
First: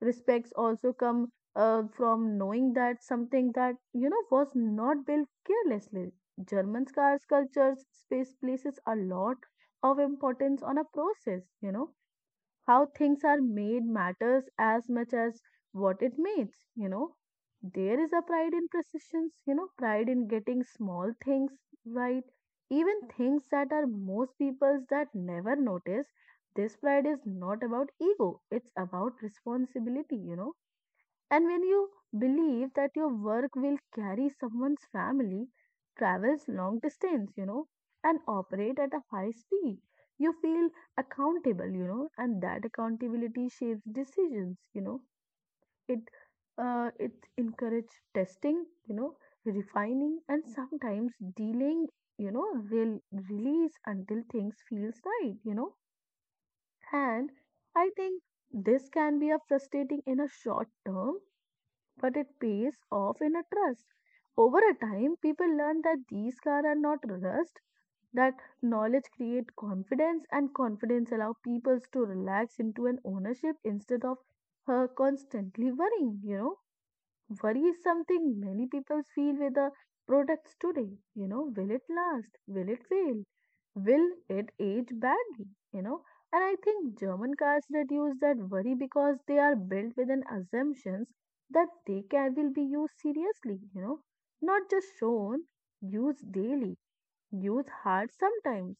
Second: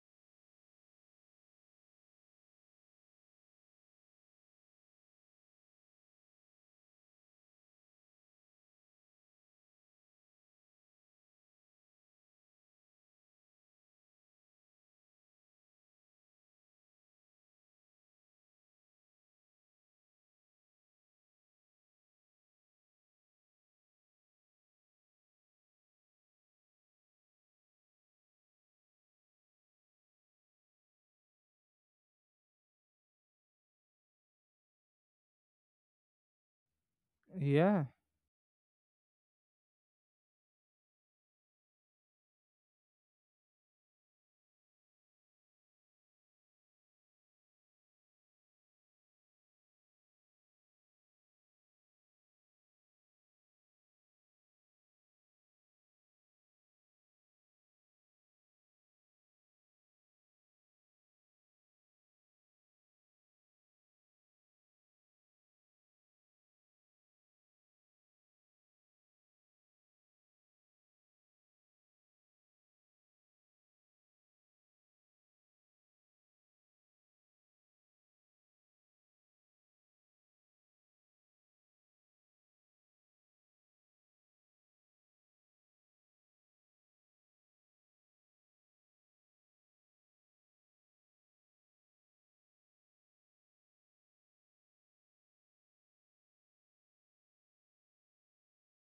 Respects also come from knowing that something that you know was not built carelessly. German scars cultures space places a lot of importance on a process, you know. How things are made matters as much as what it makes, you know. There is a pride in precisions, you know, pride in getting small things right, even things that are most people's that never notice. This pride is not about ego, it's about responsibility, you know. And when you believe that your work will carry someone's family, travels long distance, you know,
yeah,
and operate at a high speed, you feel accountable, you know, and that accountability shapes decisions, you know. It it encourages testing, you know, refining, and sometimes dealing, you know, real release until things feels right, you know. And I think this can be a frustrating in a short term, but it pays off in a trust. Over a time, people learn that these cars are not rust, that knowledge creates confidence, and confidence allows people to relax into an ownership instead of constantly worrying, you know. Worry is something many people feel with the products today. You know, will it last? Will it fail? Will it age badly? You know, and I think German cars reduce that worry because they are built with an assumptions that they can will be used seriously. You know, not just shown, used daily, use hard sometimes,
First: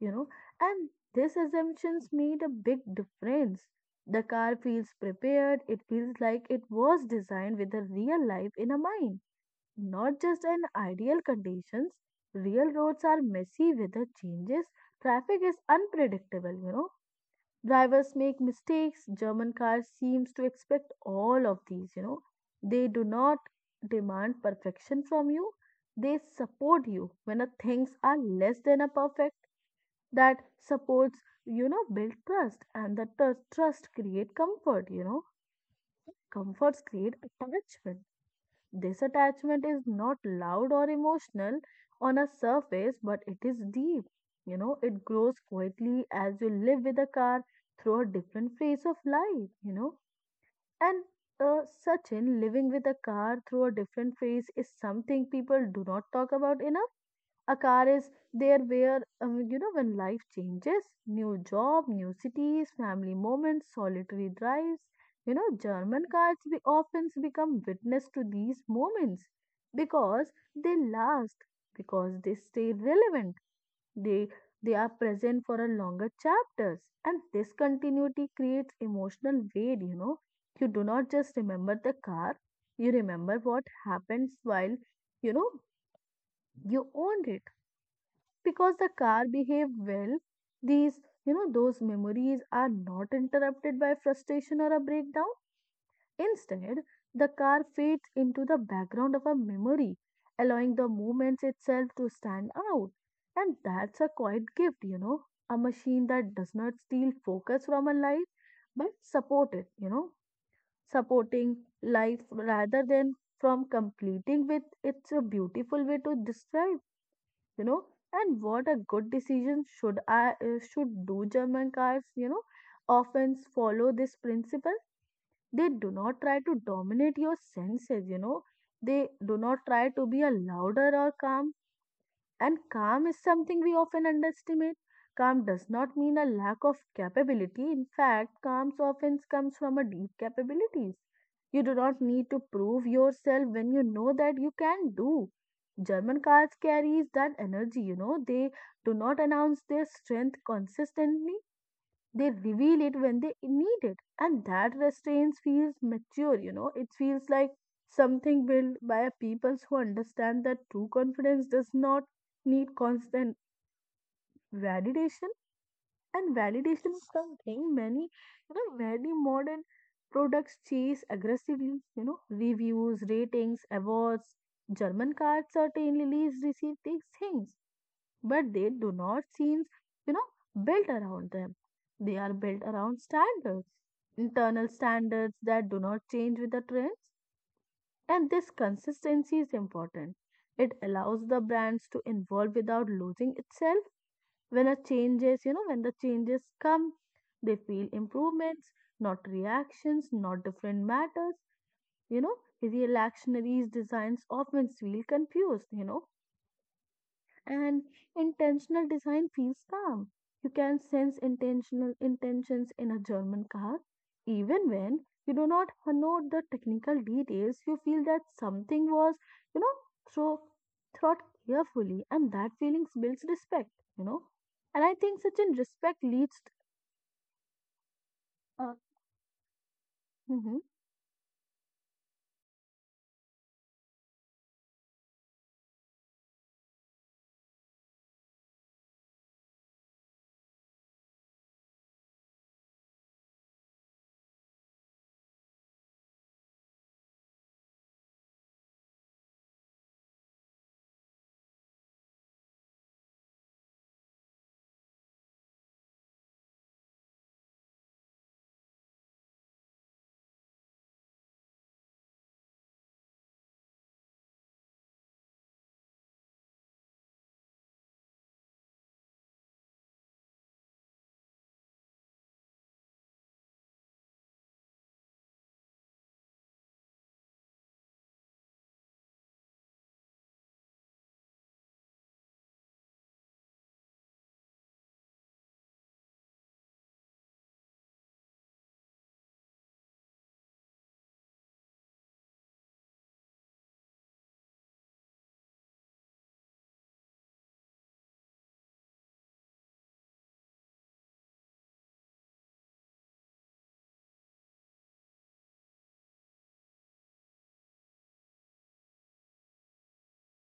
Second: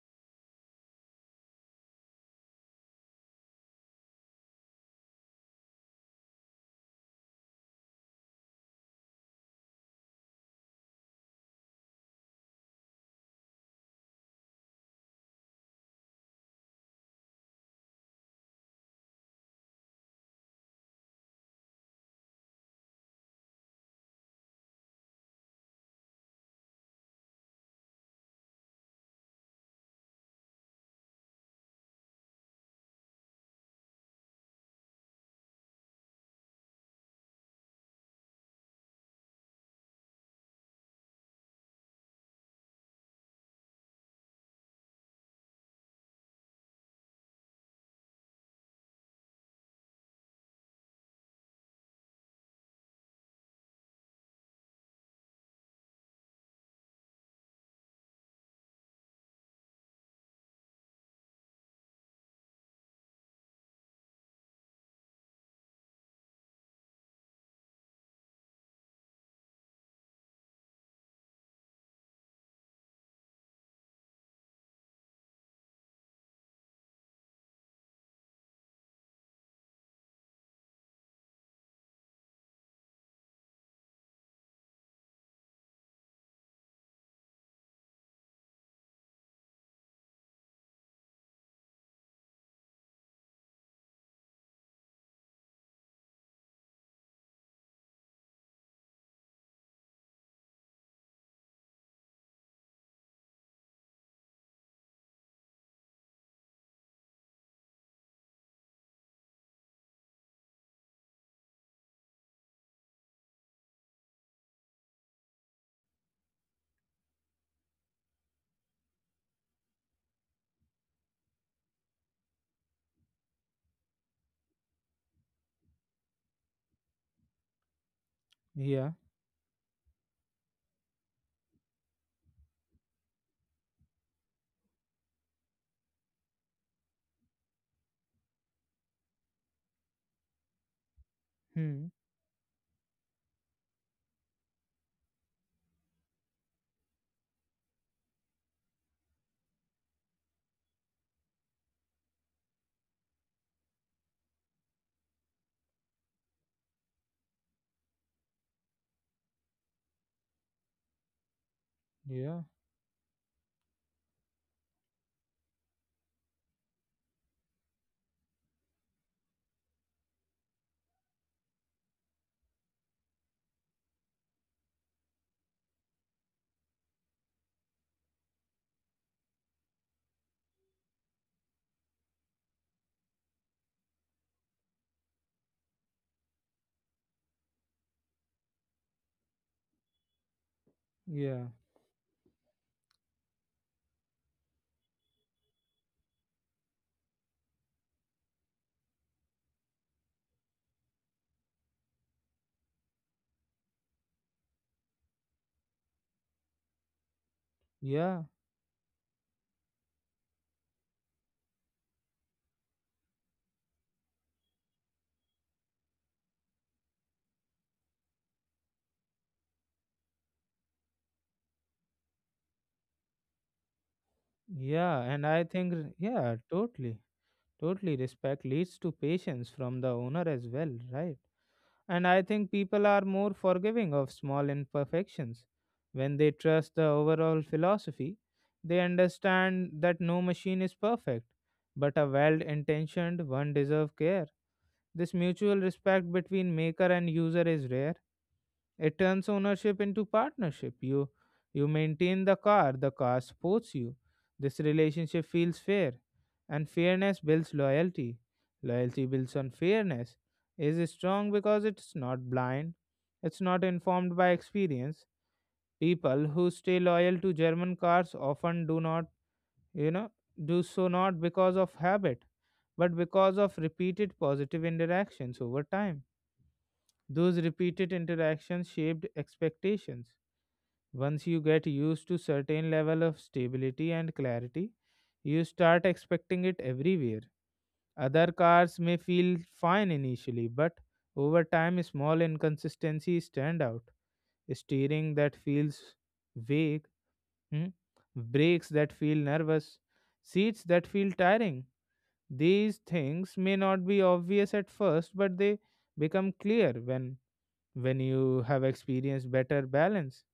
you know, and these assumptions made a big difference. The car feels prepared, it feels like it was designed with a real life in a mind, not just in ideal conditions. Real roads are messy, weather changes, traffic is unpredictable, you know, drivers make mistakes. German cars seems to expect all of these, you know. They do not demand perfection from you. They support you when a things are less than a perfect. That supports, you know, build trust and the trust create comfort, you know. Comforts create attachment. This attachment is not loud or emotional on a surface, but it is deep. You know, it grows quietly as you live with a car through a different phase of life, you know. And Sachin, living with a car through a different phase is something people do not talk about enough. A car is there where, you know, when life changes, new job, new cities, family moments, solitary drives, you know, German cars we often become witness to these moments because they last, because they stay relevant, they they are present for a longer chapters, and this continuity creates emotional weight. You know, you do not just remember the car, you remember what happens while you know you owned it because the car behaved well. These, you know, those memories are not interrupted by frustration or a breakdown. Instead, the car fades into the background of a memory, allowing the moments itself to stand out. And that's a quite gift, you know, a machine that does not steal focus from a life but support it, you know. Supporting life rather than from completing with, it's a beautiful way to describe, you know. And what a good decision should do german cars, you know, often follow this principle. They do not try to dominate your senses, you know,
yeah.
they do not try to be a louder or calm. And calm is something we often underestimate. Calm does not mean a lack of capability. In fact, calm often comes from a deep capabilities. You do
Hmm.
not need to prove yourself when you know that you can do. German cars carries that energy, you know. They do not announce their strength consistently. They reveal it when they need it. And that restraint feels mature, you know. It feels like something built by a peoples who understand that true confidence does not
Yeah,
need constant validation. And validation is something many, you know, many modern products chase aggressively, you know, reviews, ratings, awards. German cars certainly leaves receive these things, but they do not seem, you know, built around them. They are built around standards, internal standards that do not change with the trends. And this consistency is important. It allows the
yeah,
brands to evolve without losing itself. When a changes, you know, when the changes come, they feel improvements, not reactions, not different matters. You know, reactionaries designs often feel confused, you know, and
yeah.
intentional design feels calm. You can sense intentional intentions in a German car. Even when you do not note the technical details, you feel that something was, you know, throw, thought carefully, and that feelings builds respect, you know. And I
Yeah,
think
and
such
I
an
think,
respect
yeah,
leads to,
totally, totally, respect
uh,
leads to patience from the owner as
mm-hmm,
well, right? And I think people are more forgiving of small imperfections. When they trust the overall philosophy, they understand that no machine is perfect, but a well intentioned one deserves care. This mutual respect between maker and user is rare. It turns ownership into partnership. You maintain the car supports you. This relationship feels fair, and fairness builds loyalty. Loyalty builds on fairness. Is strong because it's not blind. It's not informed by experience. People who stay loyal to German cars often do not, you know, do so not because of habit, but because of repeated positive interactions over time. Those repeated interactions shaped expectations. Once you get used to certain level of stability and clarity, you start expecting it everywhere. Other cars may feel fine initially, but over time small inconsistencies stand out. Steering that feels vague, hmm, brakes that feel nervous, seats that feel tiring. These things may not be obvious at first, but they become clear when you have experienced better balance.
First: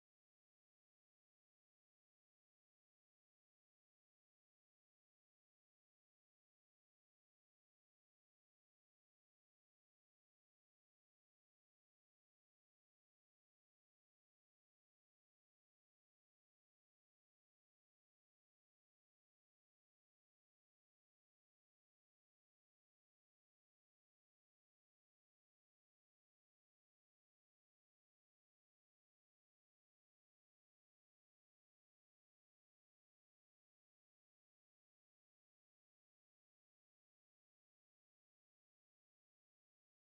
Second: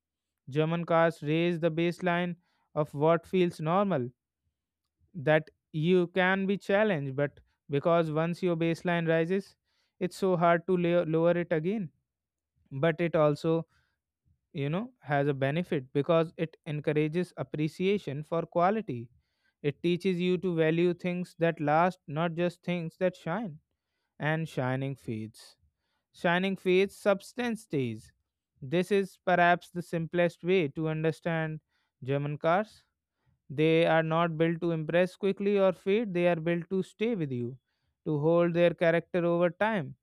German cars raise the baseline of what feels normal, that you can be challenged, but because once your baseline rises, it's so hard to lower it again. But it also, you know, has a benefit because it encourages appreciation for quality. It teaches you to value things that last, not just things that shine. And shining fades. Shining fades, substance stays. This is perhaps the simplest way to understand German cars. They are not built to impress quickly or fade, they are built to stay with you, to hold their character over time.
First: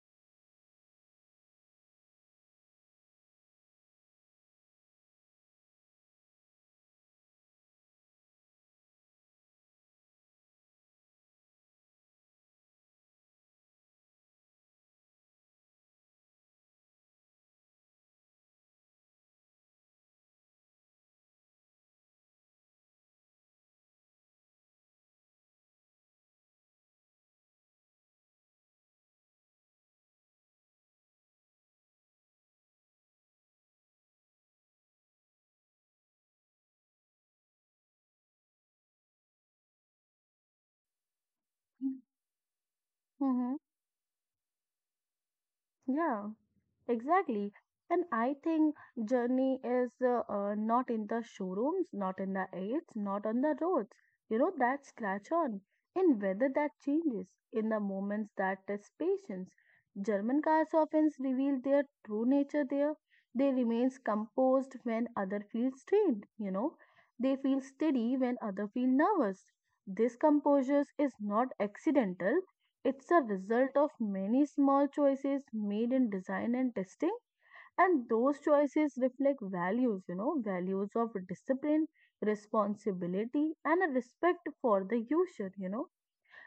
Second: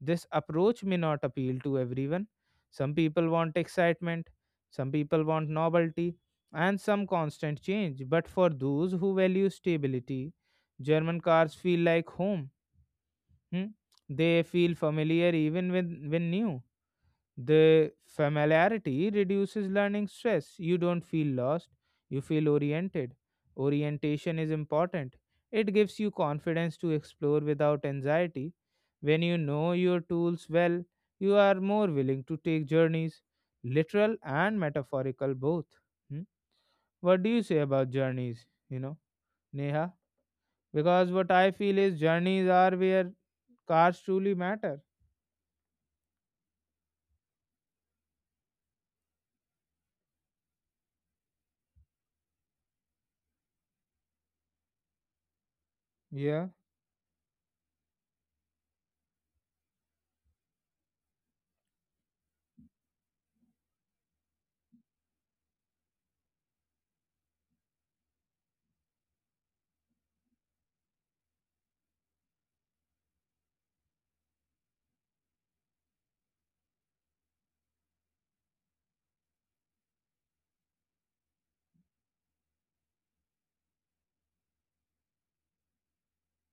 This approach may not appeal to everyone. Some people want excitement, some people want novelty, and some constant change. But for those who value stability, German cars feel like home. Hmm? They feel familiar even when new, the familiarity reduces learning stress. You don't feel lost, you feel oriented. Orientation is important. It gives you confidence to explore without anxiety. When you know your tools well, you are more willing to take journeys, literal and metaphorical both. Hmm? What do you say about journeys, you know, Neha? Because what I feel is journeys are where
mm-hmm,
cars truly matter.
yeah. Exactly. And I think journey is not in the showrooms, not in the aids, not on the roads. You know, that scratch on, in
Yeah,
weather that changes, in the moments that test patience. German cars often reveal their true nature there. They remains composed when other feel strained, you know. They feel steady when other feel nervous. This composure is not accidental. It's a result of many small choices made in design and testing, and those choices reflect values, you know, values of discipline, responsibility, and a respect for the user, you know.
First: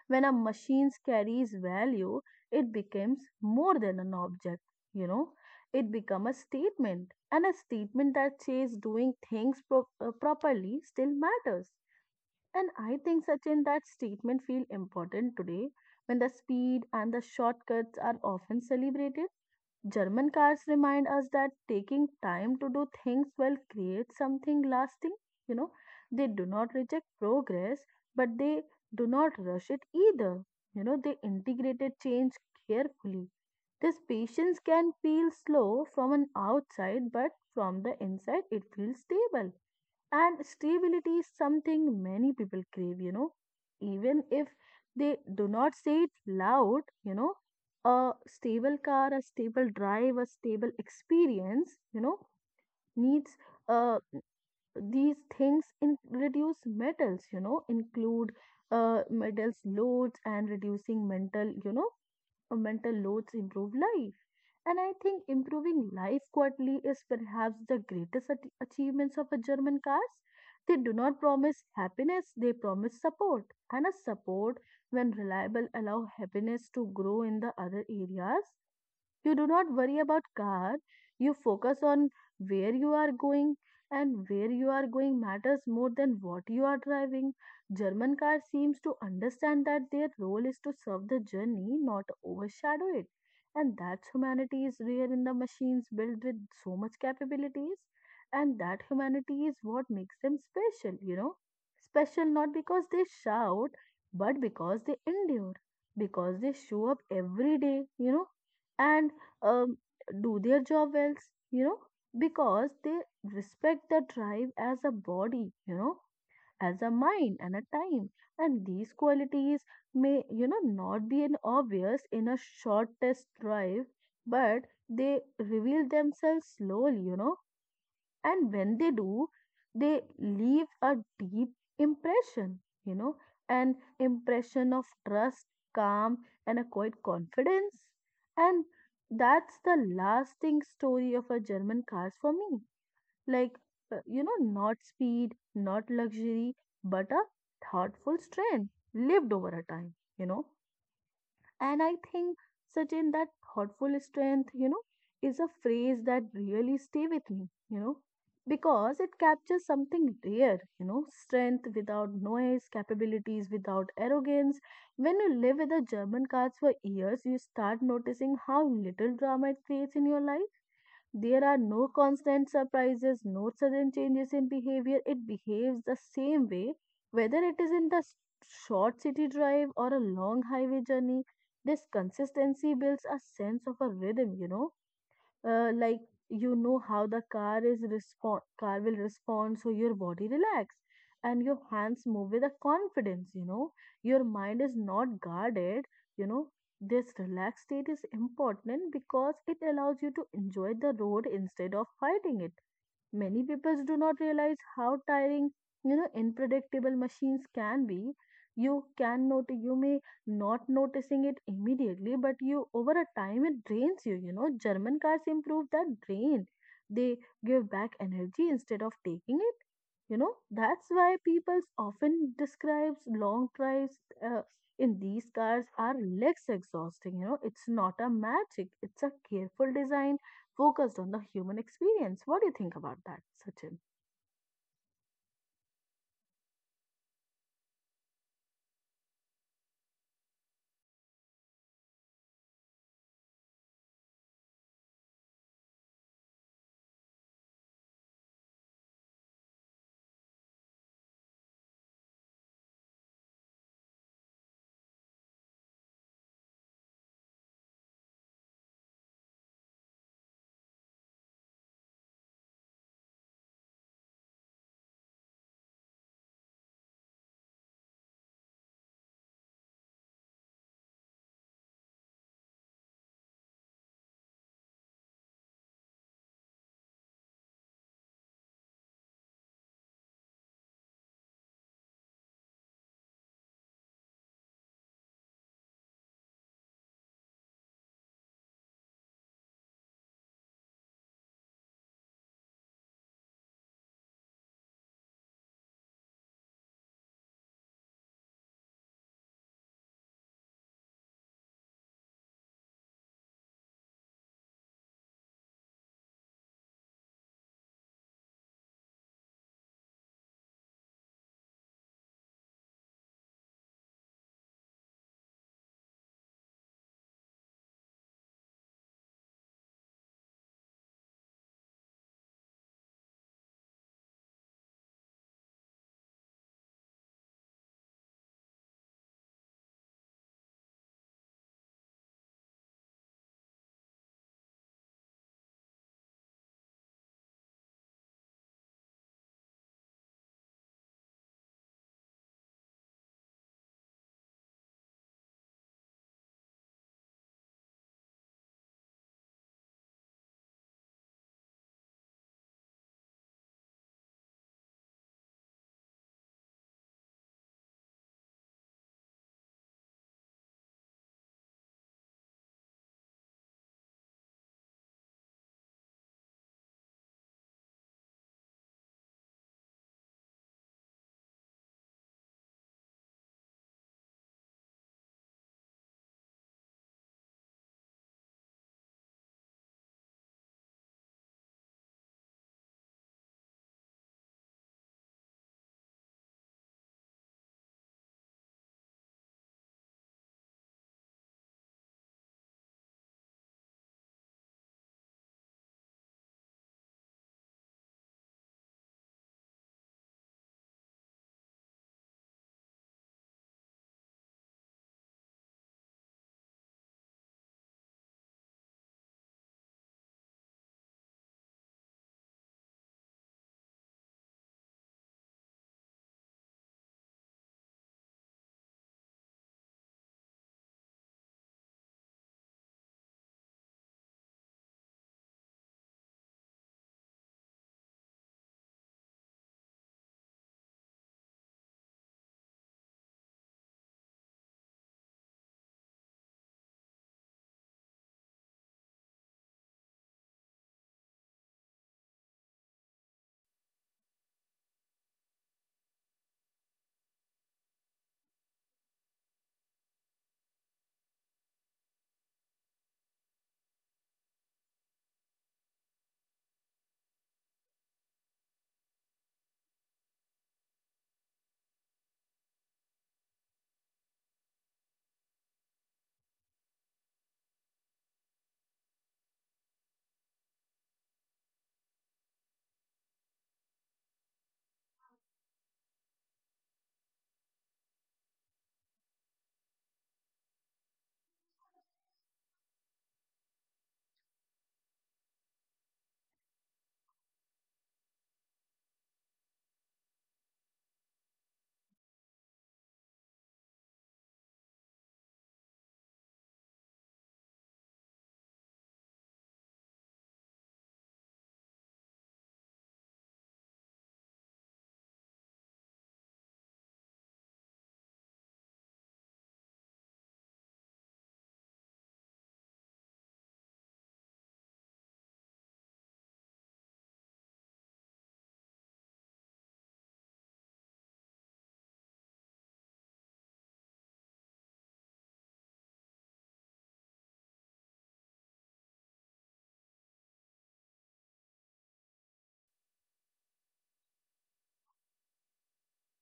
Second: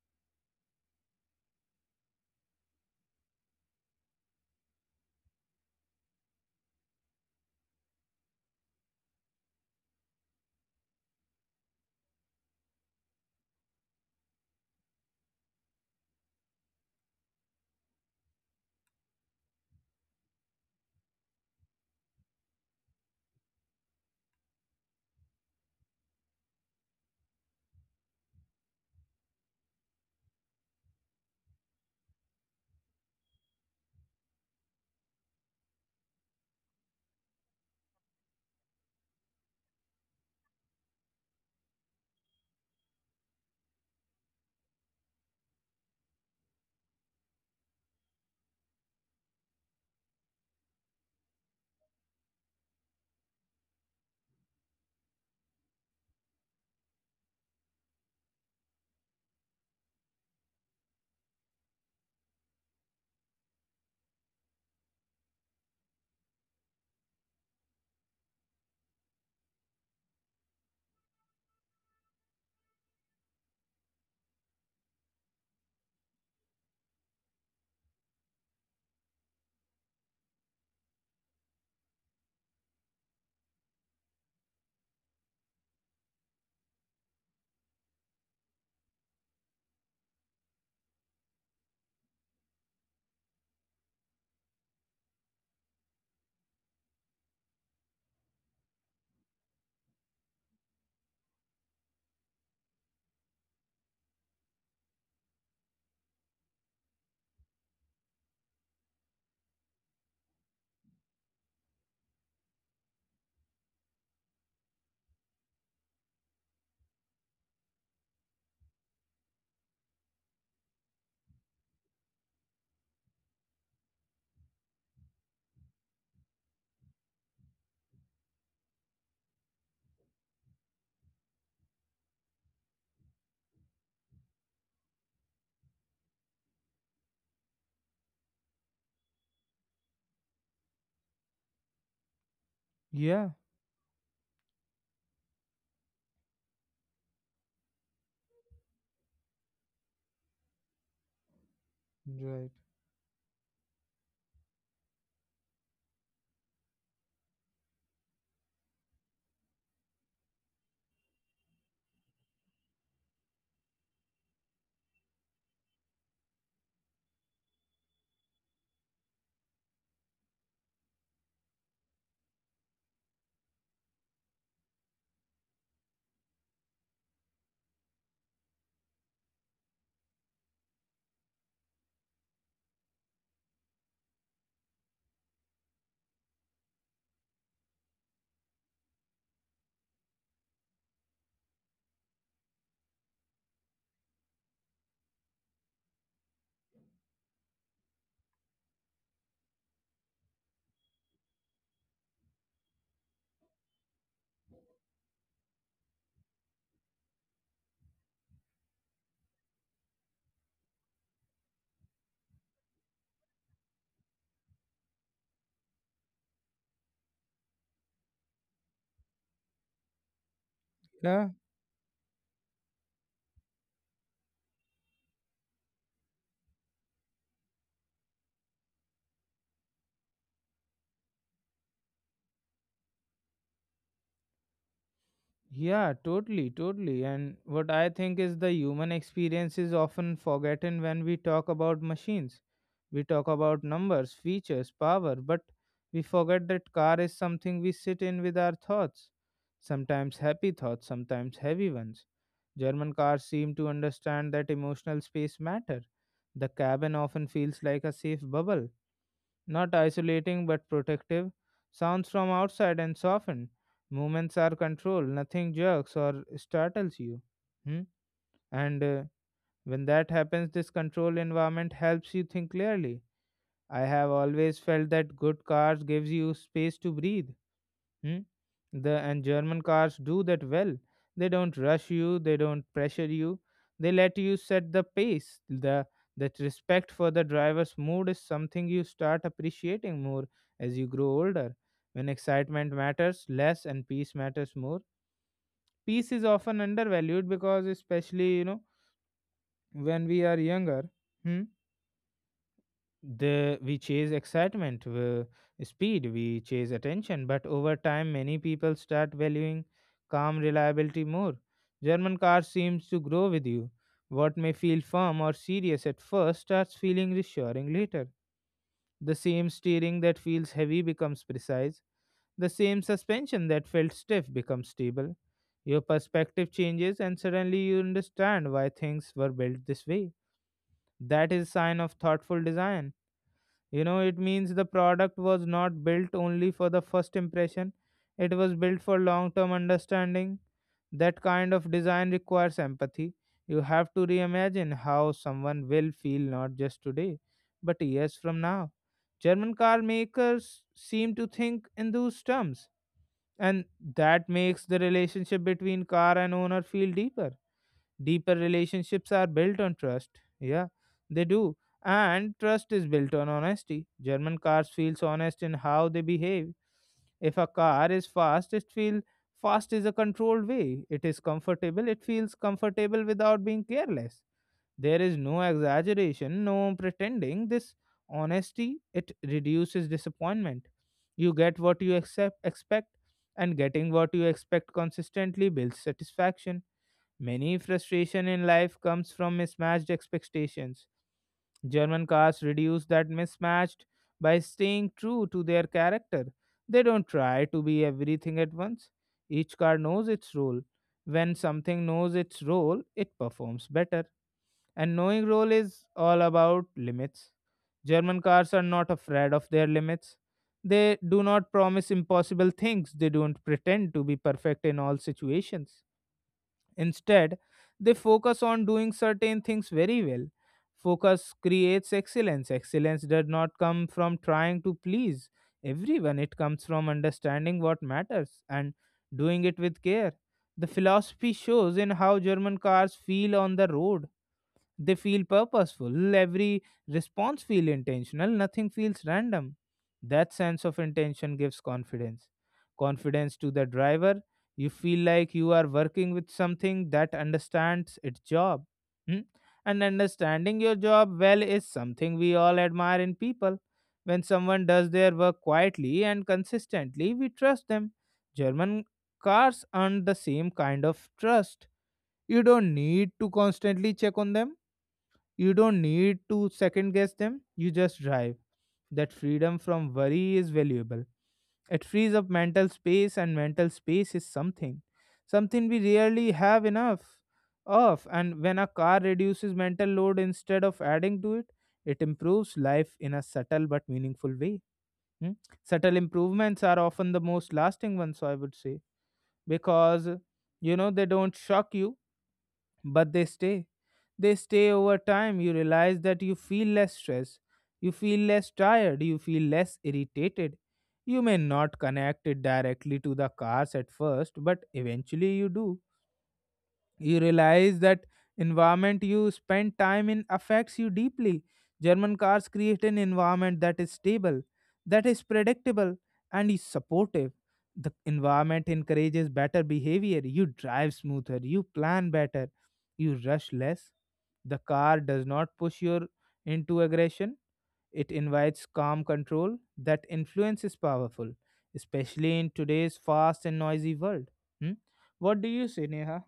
When a machine carries value, it becomes more than an object, you know. It becomes a statement, and a statement that says doing things properly still matters, and I think, Sachin, that statement feel important today when the speed and the shortcuts are often celebrated. German cars remind us that taking time to do things will create something lasting. You know, they do not reject progress, but they do not rush it either. You know, they integrated change carefully. This patience can feel slow from an outside, but from the inside, it feels stable, and stability is something many people crave, you know, even if they do not say it loud, you know, a stable car, a stable drive, a stable experience, you know, needs uh, these things in reduce metals, you know, include metals loads and reducing mental, you know, mental loads improve life. And I think improving life quietly is perhaps the greatest achievements of a German cars. They do not promise happiness, they promise support. And a support, when reliable, allow happiness to grow in the other areas. You do not worry about car. You focus on where you are going, and where you are going matters more than what you are driving. German car seems to understand that their role is to serve the journey, not overshadow it. And that humanity is rare in the machines built with so much capabilities. And that humanity is what makes them special, you know. Special not because they shout, but because they endure, because they show up every day, you know, and um, do their job well, you know, because they respect the tribe as a body, you know, as a mind and a time. And these qualities may, you know, not be an obvious in a short test drive, but they reveal themselves slowly, you know, and when they do, they leave a deep impression, you know, an impression of trust, calm, and a quiet confidence, and that's the lasting story of a German cars for me,
yeah,
like, you know, not speed, not luxury, but a thoughtful strength lived over a time, you know. And I think, Sachin, that thoughtful strength, you know, is a phrase that really stay with me, you know, because it captures something rare, you know, strength without noise, capabilities without arrogance. When you live with the German cards for years, you start noticing how little drama it creates in your life. There are no constant surprises, no sudden changes in behavior. It behaves the same way, whether it is in the short city drive or a long highway journey. This consistency builds a sense of a rhythm, you know, like, you know, how the car will respond, so your body relax and your hands move with a confidence, you know, your mind is not guarded, you know. This relaxed state is important because it allows you to enjoy the road instead of fighting it. Many people do not realize how tiring, you know, unpredictable machines can be. You may not noticing it immediately, but you over a time it drains you. You know, German cars improve that drain. They give back energy instead of taking it. You know, that's why
right.
people often describes long drives uh, in these cars are less exhausting. You know, it's not a magic; it's a careful design focused on the human experience. What do you think about that, Sachin?
Yeah, totally, totally. And what I think is the human experience is often forgotten when we talk about machines. We talk about numbers, features, power, but we forget that car is something we sit in with our thoughts. Sometimes happy thoughts, sometimes heavy ones. German cars seem to understand that emotional space matter. The cabin often feels like a safe bubble, not isolating but protective. Sounds from outside and soften. Movements are controlled, nothing jerks or startles you. Hmm? And When that happens, this control environment helps you think clearly. I have always felt that good cars gives you space to breathe. Hmm? The and German cars do that well. They don't rush you, they don't pressure you. They let you set the pace. The That respect for the driver's mood is something you start appreciating more as you grow older. When excitement matters less and peace matters more. Peace is often undervalued because especially, when we are younger. Hmm. the We chase excitement speed, we chase attention, but over time many people start valuing calm reliability more. German car seems to grow with you. What may feel firm or serious at first starts feeling reassuring later. The same steering that feels heavy becomes precise, the same suspension that felt stiff becomes stable. Your perspective changes and suddenly you understand why things were built this way. That is a sign of thoughtful design. You know, it means the product was not built only for the first impression, it was built for long term understanding. That kind of design requires empathy. You have to reimagine how someone will feel not just today, but years from now. German car makers seem to think in those terms, and that makes the relationship between car and owner feel deeper. Deeper relationships are built on trust. Yeah, they do. And trust is built on honesty. German cars feels honest in how they behave. If a car is fast, it feels fast is a controlled way. It is comfortable. It feels comfortable without being careless. There is no exaggeration, no pretending. This honesty it reduces disappointment. You get what you accept, expect, and getting what you expect consistently builds satisfaction. Many frustration in life comes from mismatched expectations. German cars reduce that mismatched by staying true to their character. They don't try to be everything at once. Each car knows its role. When something knows its role, it performs better. And knowing role is all about limits. German cars are not afraid of their limits. They do not promise impossible things. They don't pretend to be perfect in all situations. Instead, they focus on doing certain things very well. Focus creates excellence. Excellence does not come from trying to please everyone, it comes from understanding what matters and doing it with care. The philosophy shows in how German cars feel on the road. They feel purposeful. Every response feels intentional. Nothing feels random. That sense of intention gives confidence. Confidence to the driver. You feel like you are working with something that understands its job. Hmm? And understanding your job well is something we all admire in people. When someone does their work quietly and consistently, we trust them. German cars earn the same kind of trust. You don't need to constantly check on them, you don't need to second guess them, you just drive. That freedom from worry is valuable. It frees up mental space, and mental space is something. Something we rarely have enough of. And when a car reduces mental load instead of adding to it, it improves life in a subtle but meaningful way. Hmm? Subtle improvements are often the most lasting ones, so I would say, because you know they don't shock you but they stay. They stay over time. You realize that you feel less stressed, you feel less tired, you feel less irritated. You may not connect it directly to the cars at first, but eventually you do. You realize that environment you spend time in affects you deeply. German cars create an environment that is stable, that is predictable, and is supportive. The environment encourages better behavior, you drive smoother, you plan better, you rush less. The car does not push you into aggression, it invites calm control. That influence is powerful, especially in today's fast and noisy world. Hmm? What do you say, Neha?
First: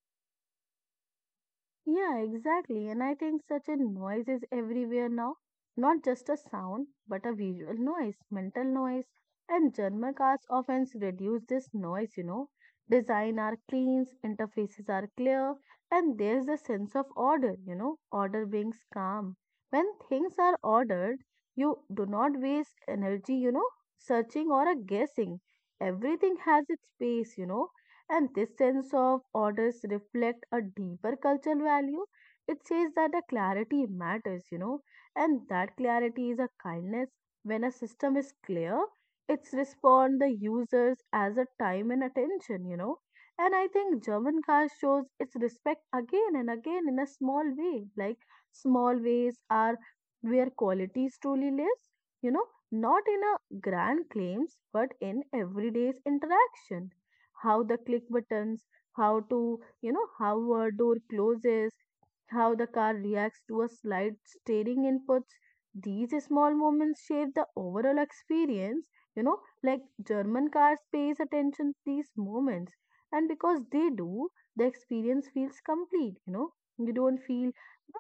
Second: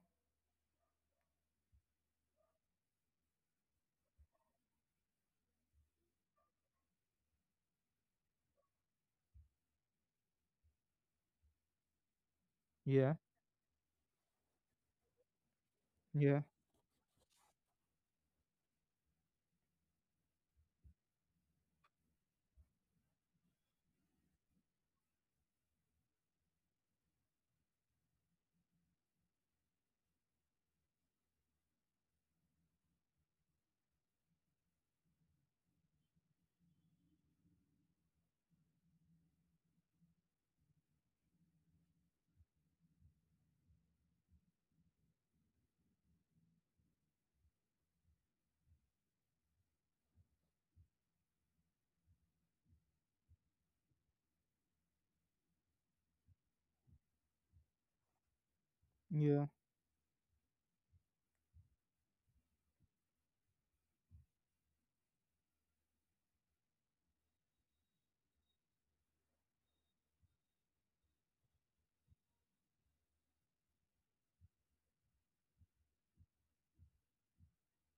Yeah, exactly. And I think such a noise is everywhere now. Not just a sound, but a visual noise, mental noise. And German cars often reduce this noise, you know.
Yeah.
Design are clean, interfaces are clear, and
Yeah,
there's a sense of order, you know. Order brings calm. When things are ordered, you do not waste energy, you know, searching or a guessing. Everything has its space, you know. And this sense of orders reflect a deeper cultural value. It says that the clarity matters, you know, and that clarity is a kindness. When a system is clear, it's respond the users as a time and attention, you know. And I think German car shows its respect again and again in a small way, like small ways are where qualities truly lives, you know, not in a grand claims, but in everyday's interaction, how the click buttons, how
yeah,
to, you know, how a door closes, how the car reacts to a slight steering inputs. These small moments shape the overall experience. You know, like, German cars pays attention to these moments, and because they do, the experience feels complete. You know, you don't feel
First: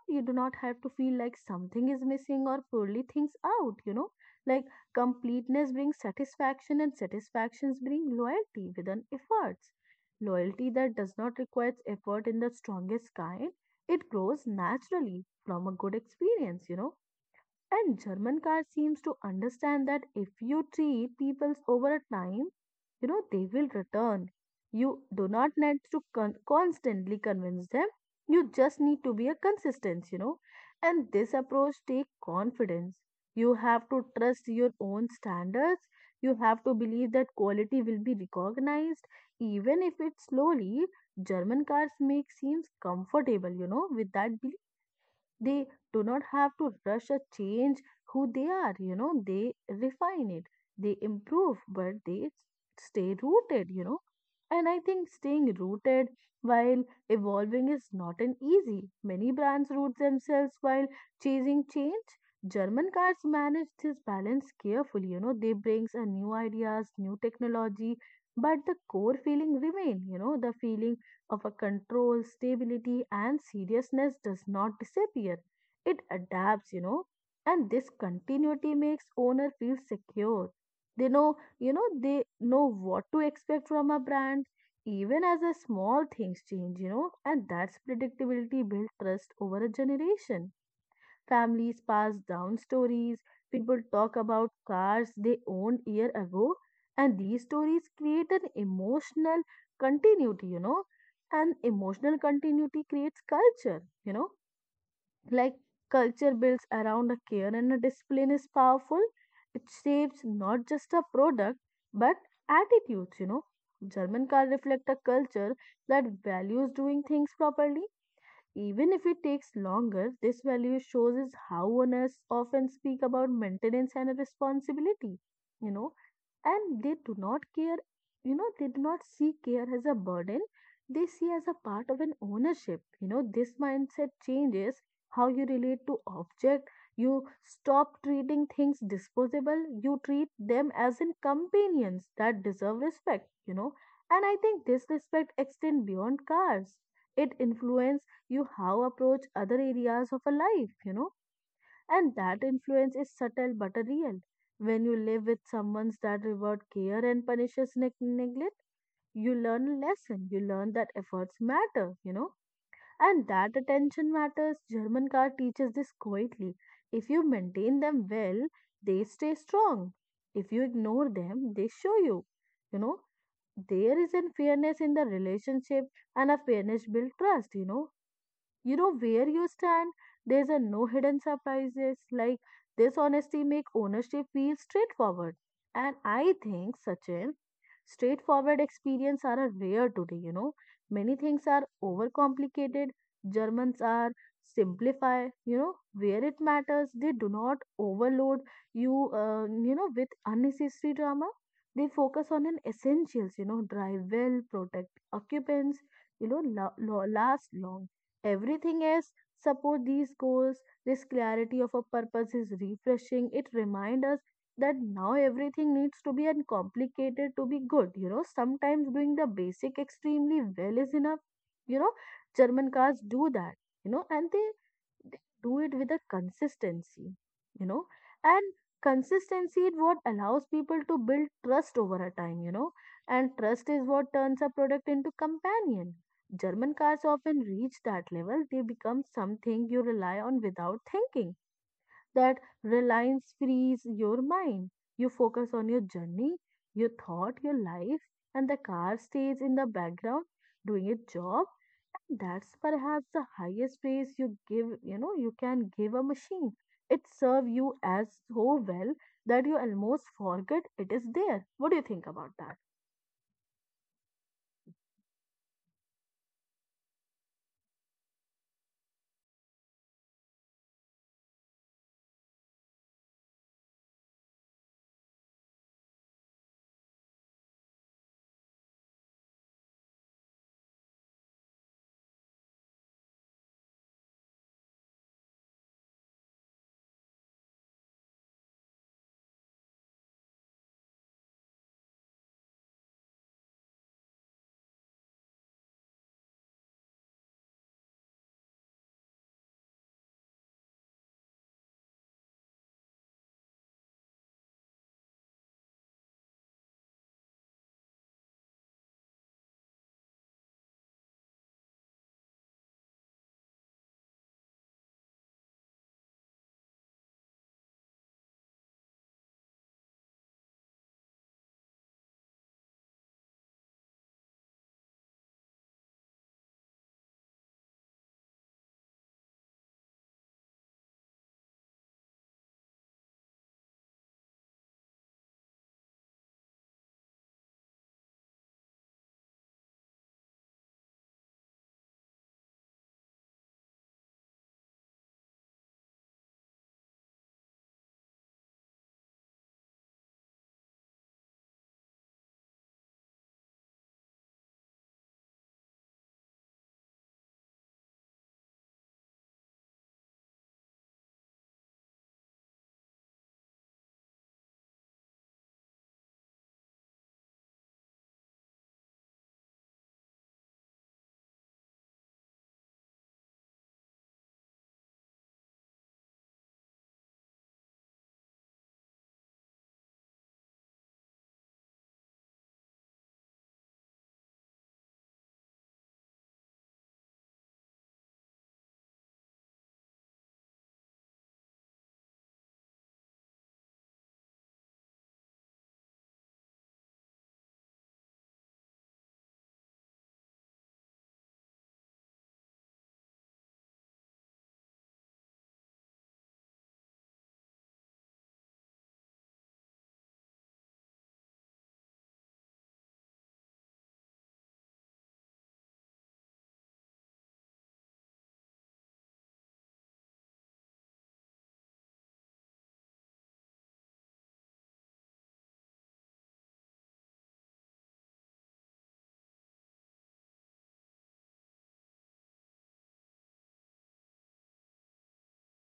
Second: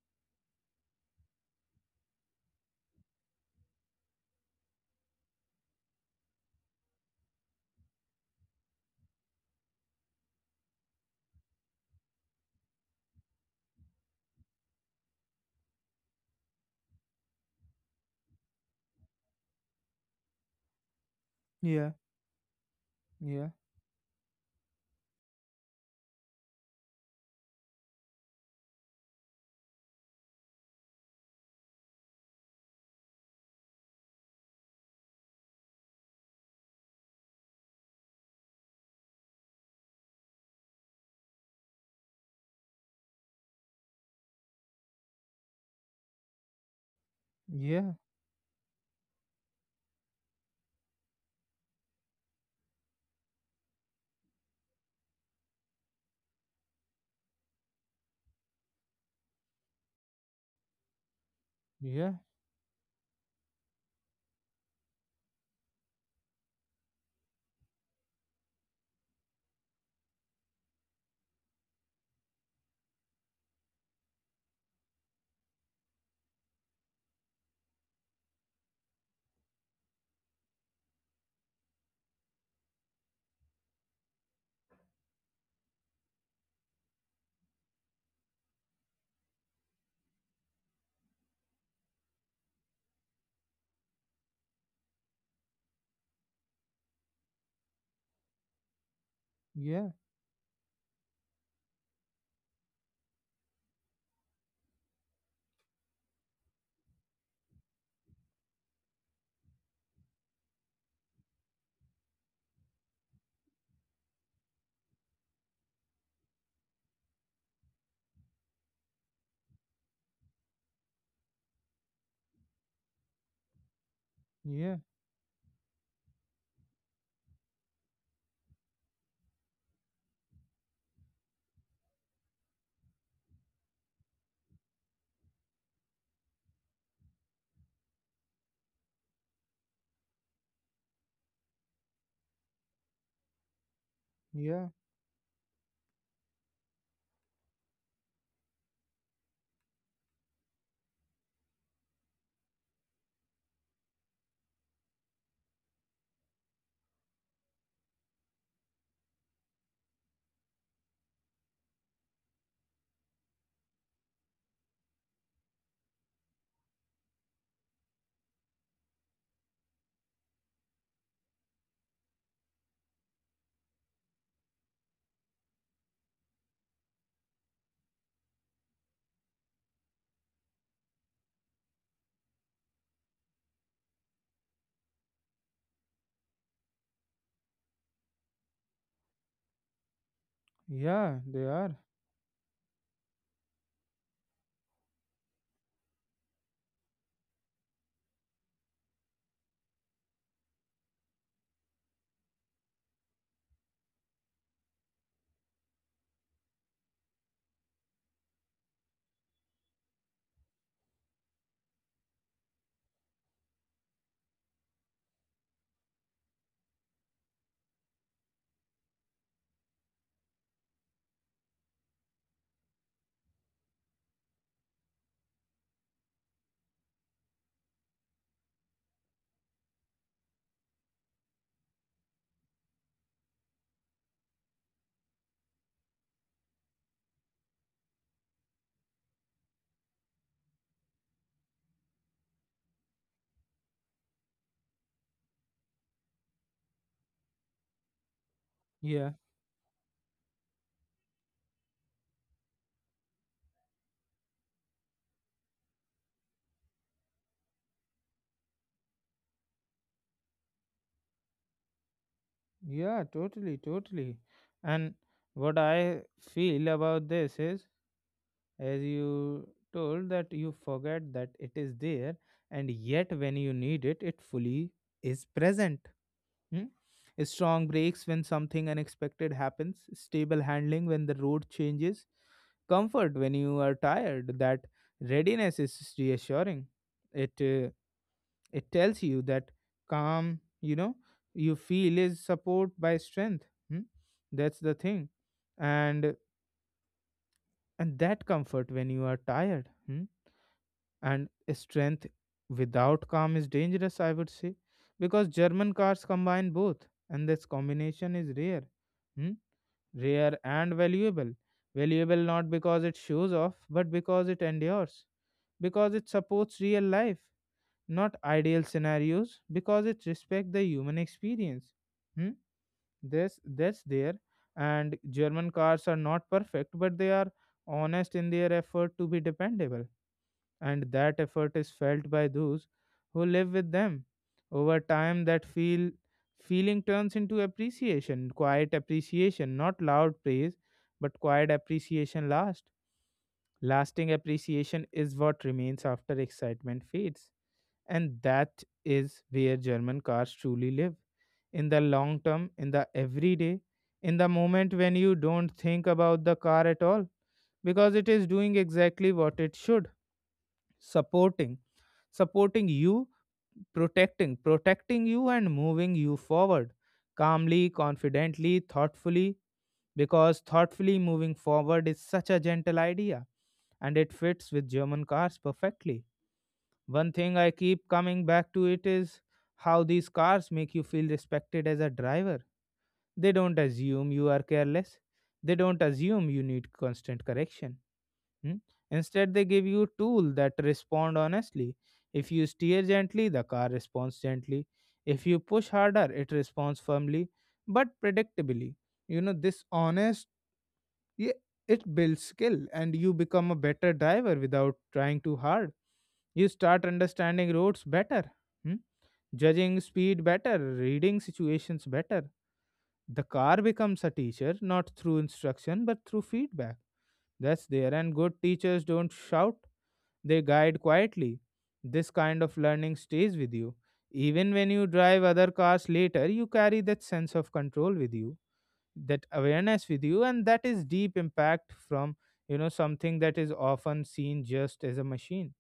you do not have to feel like something is missing or poorly things out. You know, like, completeness brings satisfaction, and satisfactions bring loyalty with an efforts, loyalty that does not require effort in the strongest kind. It grows naturally from a good experience, you know. And German car seems to understand that if you treat people
yeah,
over a time, you know, they
yeah,
will return. You do not need to constantly convince them. You just need to be a consistent, you know. And this approach take confidence. You have to trust your own standards. You have to believe that quality will be recognized, even if it's slowly. German cars make seems comfortable, you know, with that belief. They do not have to rush or change
yeah,
who they are, you know, they refine it, they improve, but they stay rooted, you know. And I think staying rooted while evolving is not an easy. Many brands root themselves while chasing
yeah,
change. German cars manage this balance carefully, you know, they brings a new ideas, new technology, but the core feeling remain, you know, the feeling of a control, stability, and seriousness does not disappear. It adapts, you know, and this continuity makes owner feel secure. They know, you know, they know what to expect from a brand, even as a small things change, you know, and that's predictability built trust over a generation. Families pass down stories, people talk about cars they owned year ago, and these stories create an emotional
yeah,
continuity, you know, and emotional continuity creates culture, you know, like, culture builds around a care and a discipline is powerful. It shapes not just a product but attitudes, you know. German car reflect a culture that values doing things properly even if it takes longer. This value shows is how owners often speak about maintenance and
yeah,
responsibility, you know, and they do not care, you know, they do not see care as a burden, they see as a part of an ownership. You know, this mindset changes how you relate to object. You stop treating things disposable, you treat them as in companions that deserve respect, you know. And I think
yeah,
this respect extends beyond cars. It influences you how approach other areas of a life, you know, and that influence is subtle but a real. When you live with someone that reward care and punishes neglect, you learn a lesson. You learn that efforts matter, you know, and that attention matters. German car teaches this quietly. If you maintain them well, they stay strong. If you ignore them, they show you, you know, there is a fairness in the relationship, and a fairness build trust, you know, you know where you stand. There's a no hidden surprises. Like, this honesty make ownership feel straightforward. And I think, Sachin, straightforward experience are a rare today, you know. Many
yeah, they
things are
are.
overcomplicated. Germans are simplify, you know, where it matters. They do not overload you, you know, with unnecessary drama. They focus on an essentials, you know, drive well, protect occupants, you know, last long. Everything else support these goals. This clarity of a purpose is refreshing. It reminds us that now everything needs to be uncomplicated to be good. You know, sometimes doing the basic extremely well is enough. You know, German cars do that. You know, and they do it with a consistency, you know, and consistency is what allows people to build trust over a time, you know, and trust is what turns a product into companion. German cars often reach that level. They become something you rely on without thinking. That reliance frees your mind. You focus on your journey, your thought, your life, and the car
Yeah,
stays in the background doing its job. And that's perhaps the highest praise you know, you can give a machine. It serves you as so well that you almost forget it is there. What do you think about that?
yeah, totally, totally. And what I feel about this is, as you told, that you forget that it is there, and yet when you need it, it fully is present. Hmm? Strong brakes when something unexpected happens, stable handling when the road changes, comfort when you are tired. That readiness is reassuring. It uh, it tells you that calm, you know, you feel is support by strength. Hmm? That's the thing, and and that comfort when you are tired. Hmm? And strength without calm is dangerous, I would say, because German cars combine both, and this combination is rare. Hmm? Rare and valuable. Valuable not because it shows off but because it endures, because it supports real life, not ideal scenarios, because it respects the human experience. Hmm? This That's there, and German cars are not perfect, but they are honest in their effort to be dependable, and that effort is felt by those who live with them. Over time, that feel feeling turns into appreciation, quiet appreciation, not loud praise, but quiet appreciation last. Lasting appreciation is what remains after excitement fades. And that is where German cars truly live. In the long term, in the everyday, in the moment when you don't think about the car at all, because it is doing exactly what it should, supporting supporting you, protecting you and moving you forward calmly, confidently, thoughtfully, because thoughtfully moving forward is such a gentle idea and it fits with German cars perfectly. One thing I keep coming back to it is how these cars make you feel respected as a driver. They don't assume you are careless. They don't assume you need constant correction. Hmm? Instead, they give you tool that respond honestly. If you steer gently, the car responds gently. If you push harder, it responds firmly but predictably. You know, this honest, yeah, it builds skill and you become a better driver without trying too hard. You start understanding roads better, hmm? Judging speed better, reading situations better. The car becomes a teacher not through instruction but through feedback. That's there, and good teachers don't shout, they guide quietly. This kind of learning stays with you. Even when you drive other cars later, you carry that sense of control with you, that awareness with you, and that is deep impact from, you know, something that is often seen just as a machine.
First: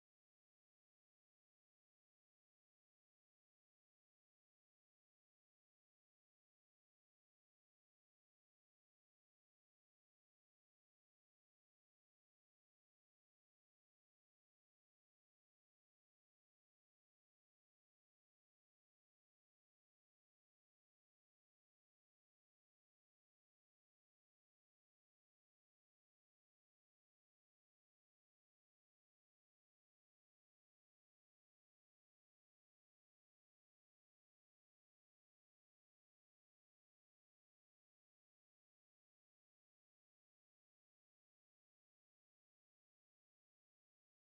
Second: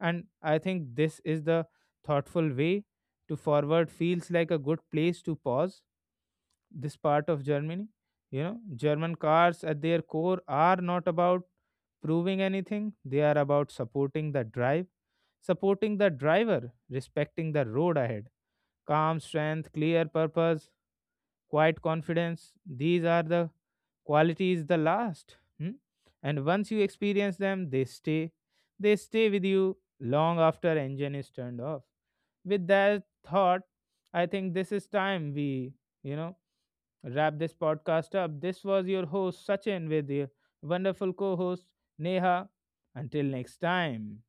And I think this is the thoughtful way to forward feels like a good place to pause this part of Germany. You know, German cars at their core are not about proving anything, they are about supporting the drive, supporting the driver, respecting the road ahead. Calm strength, clear purpose, quiet confidence, these are the qualities the last. Hmm? And once you experience them, they stay. They stay with you long after engine is turned off. With that thought, I think this is time we, you know, wrap this podcast up. This was your host, Sachin, with your wonderful co host, Neha. Until next time.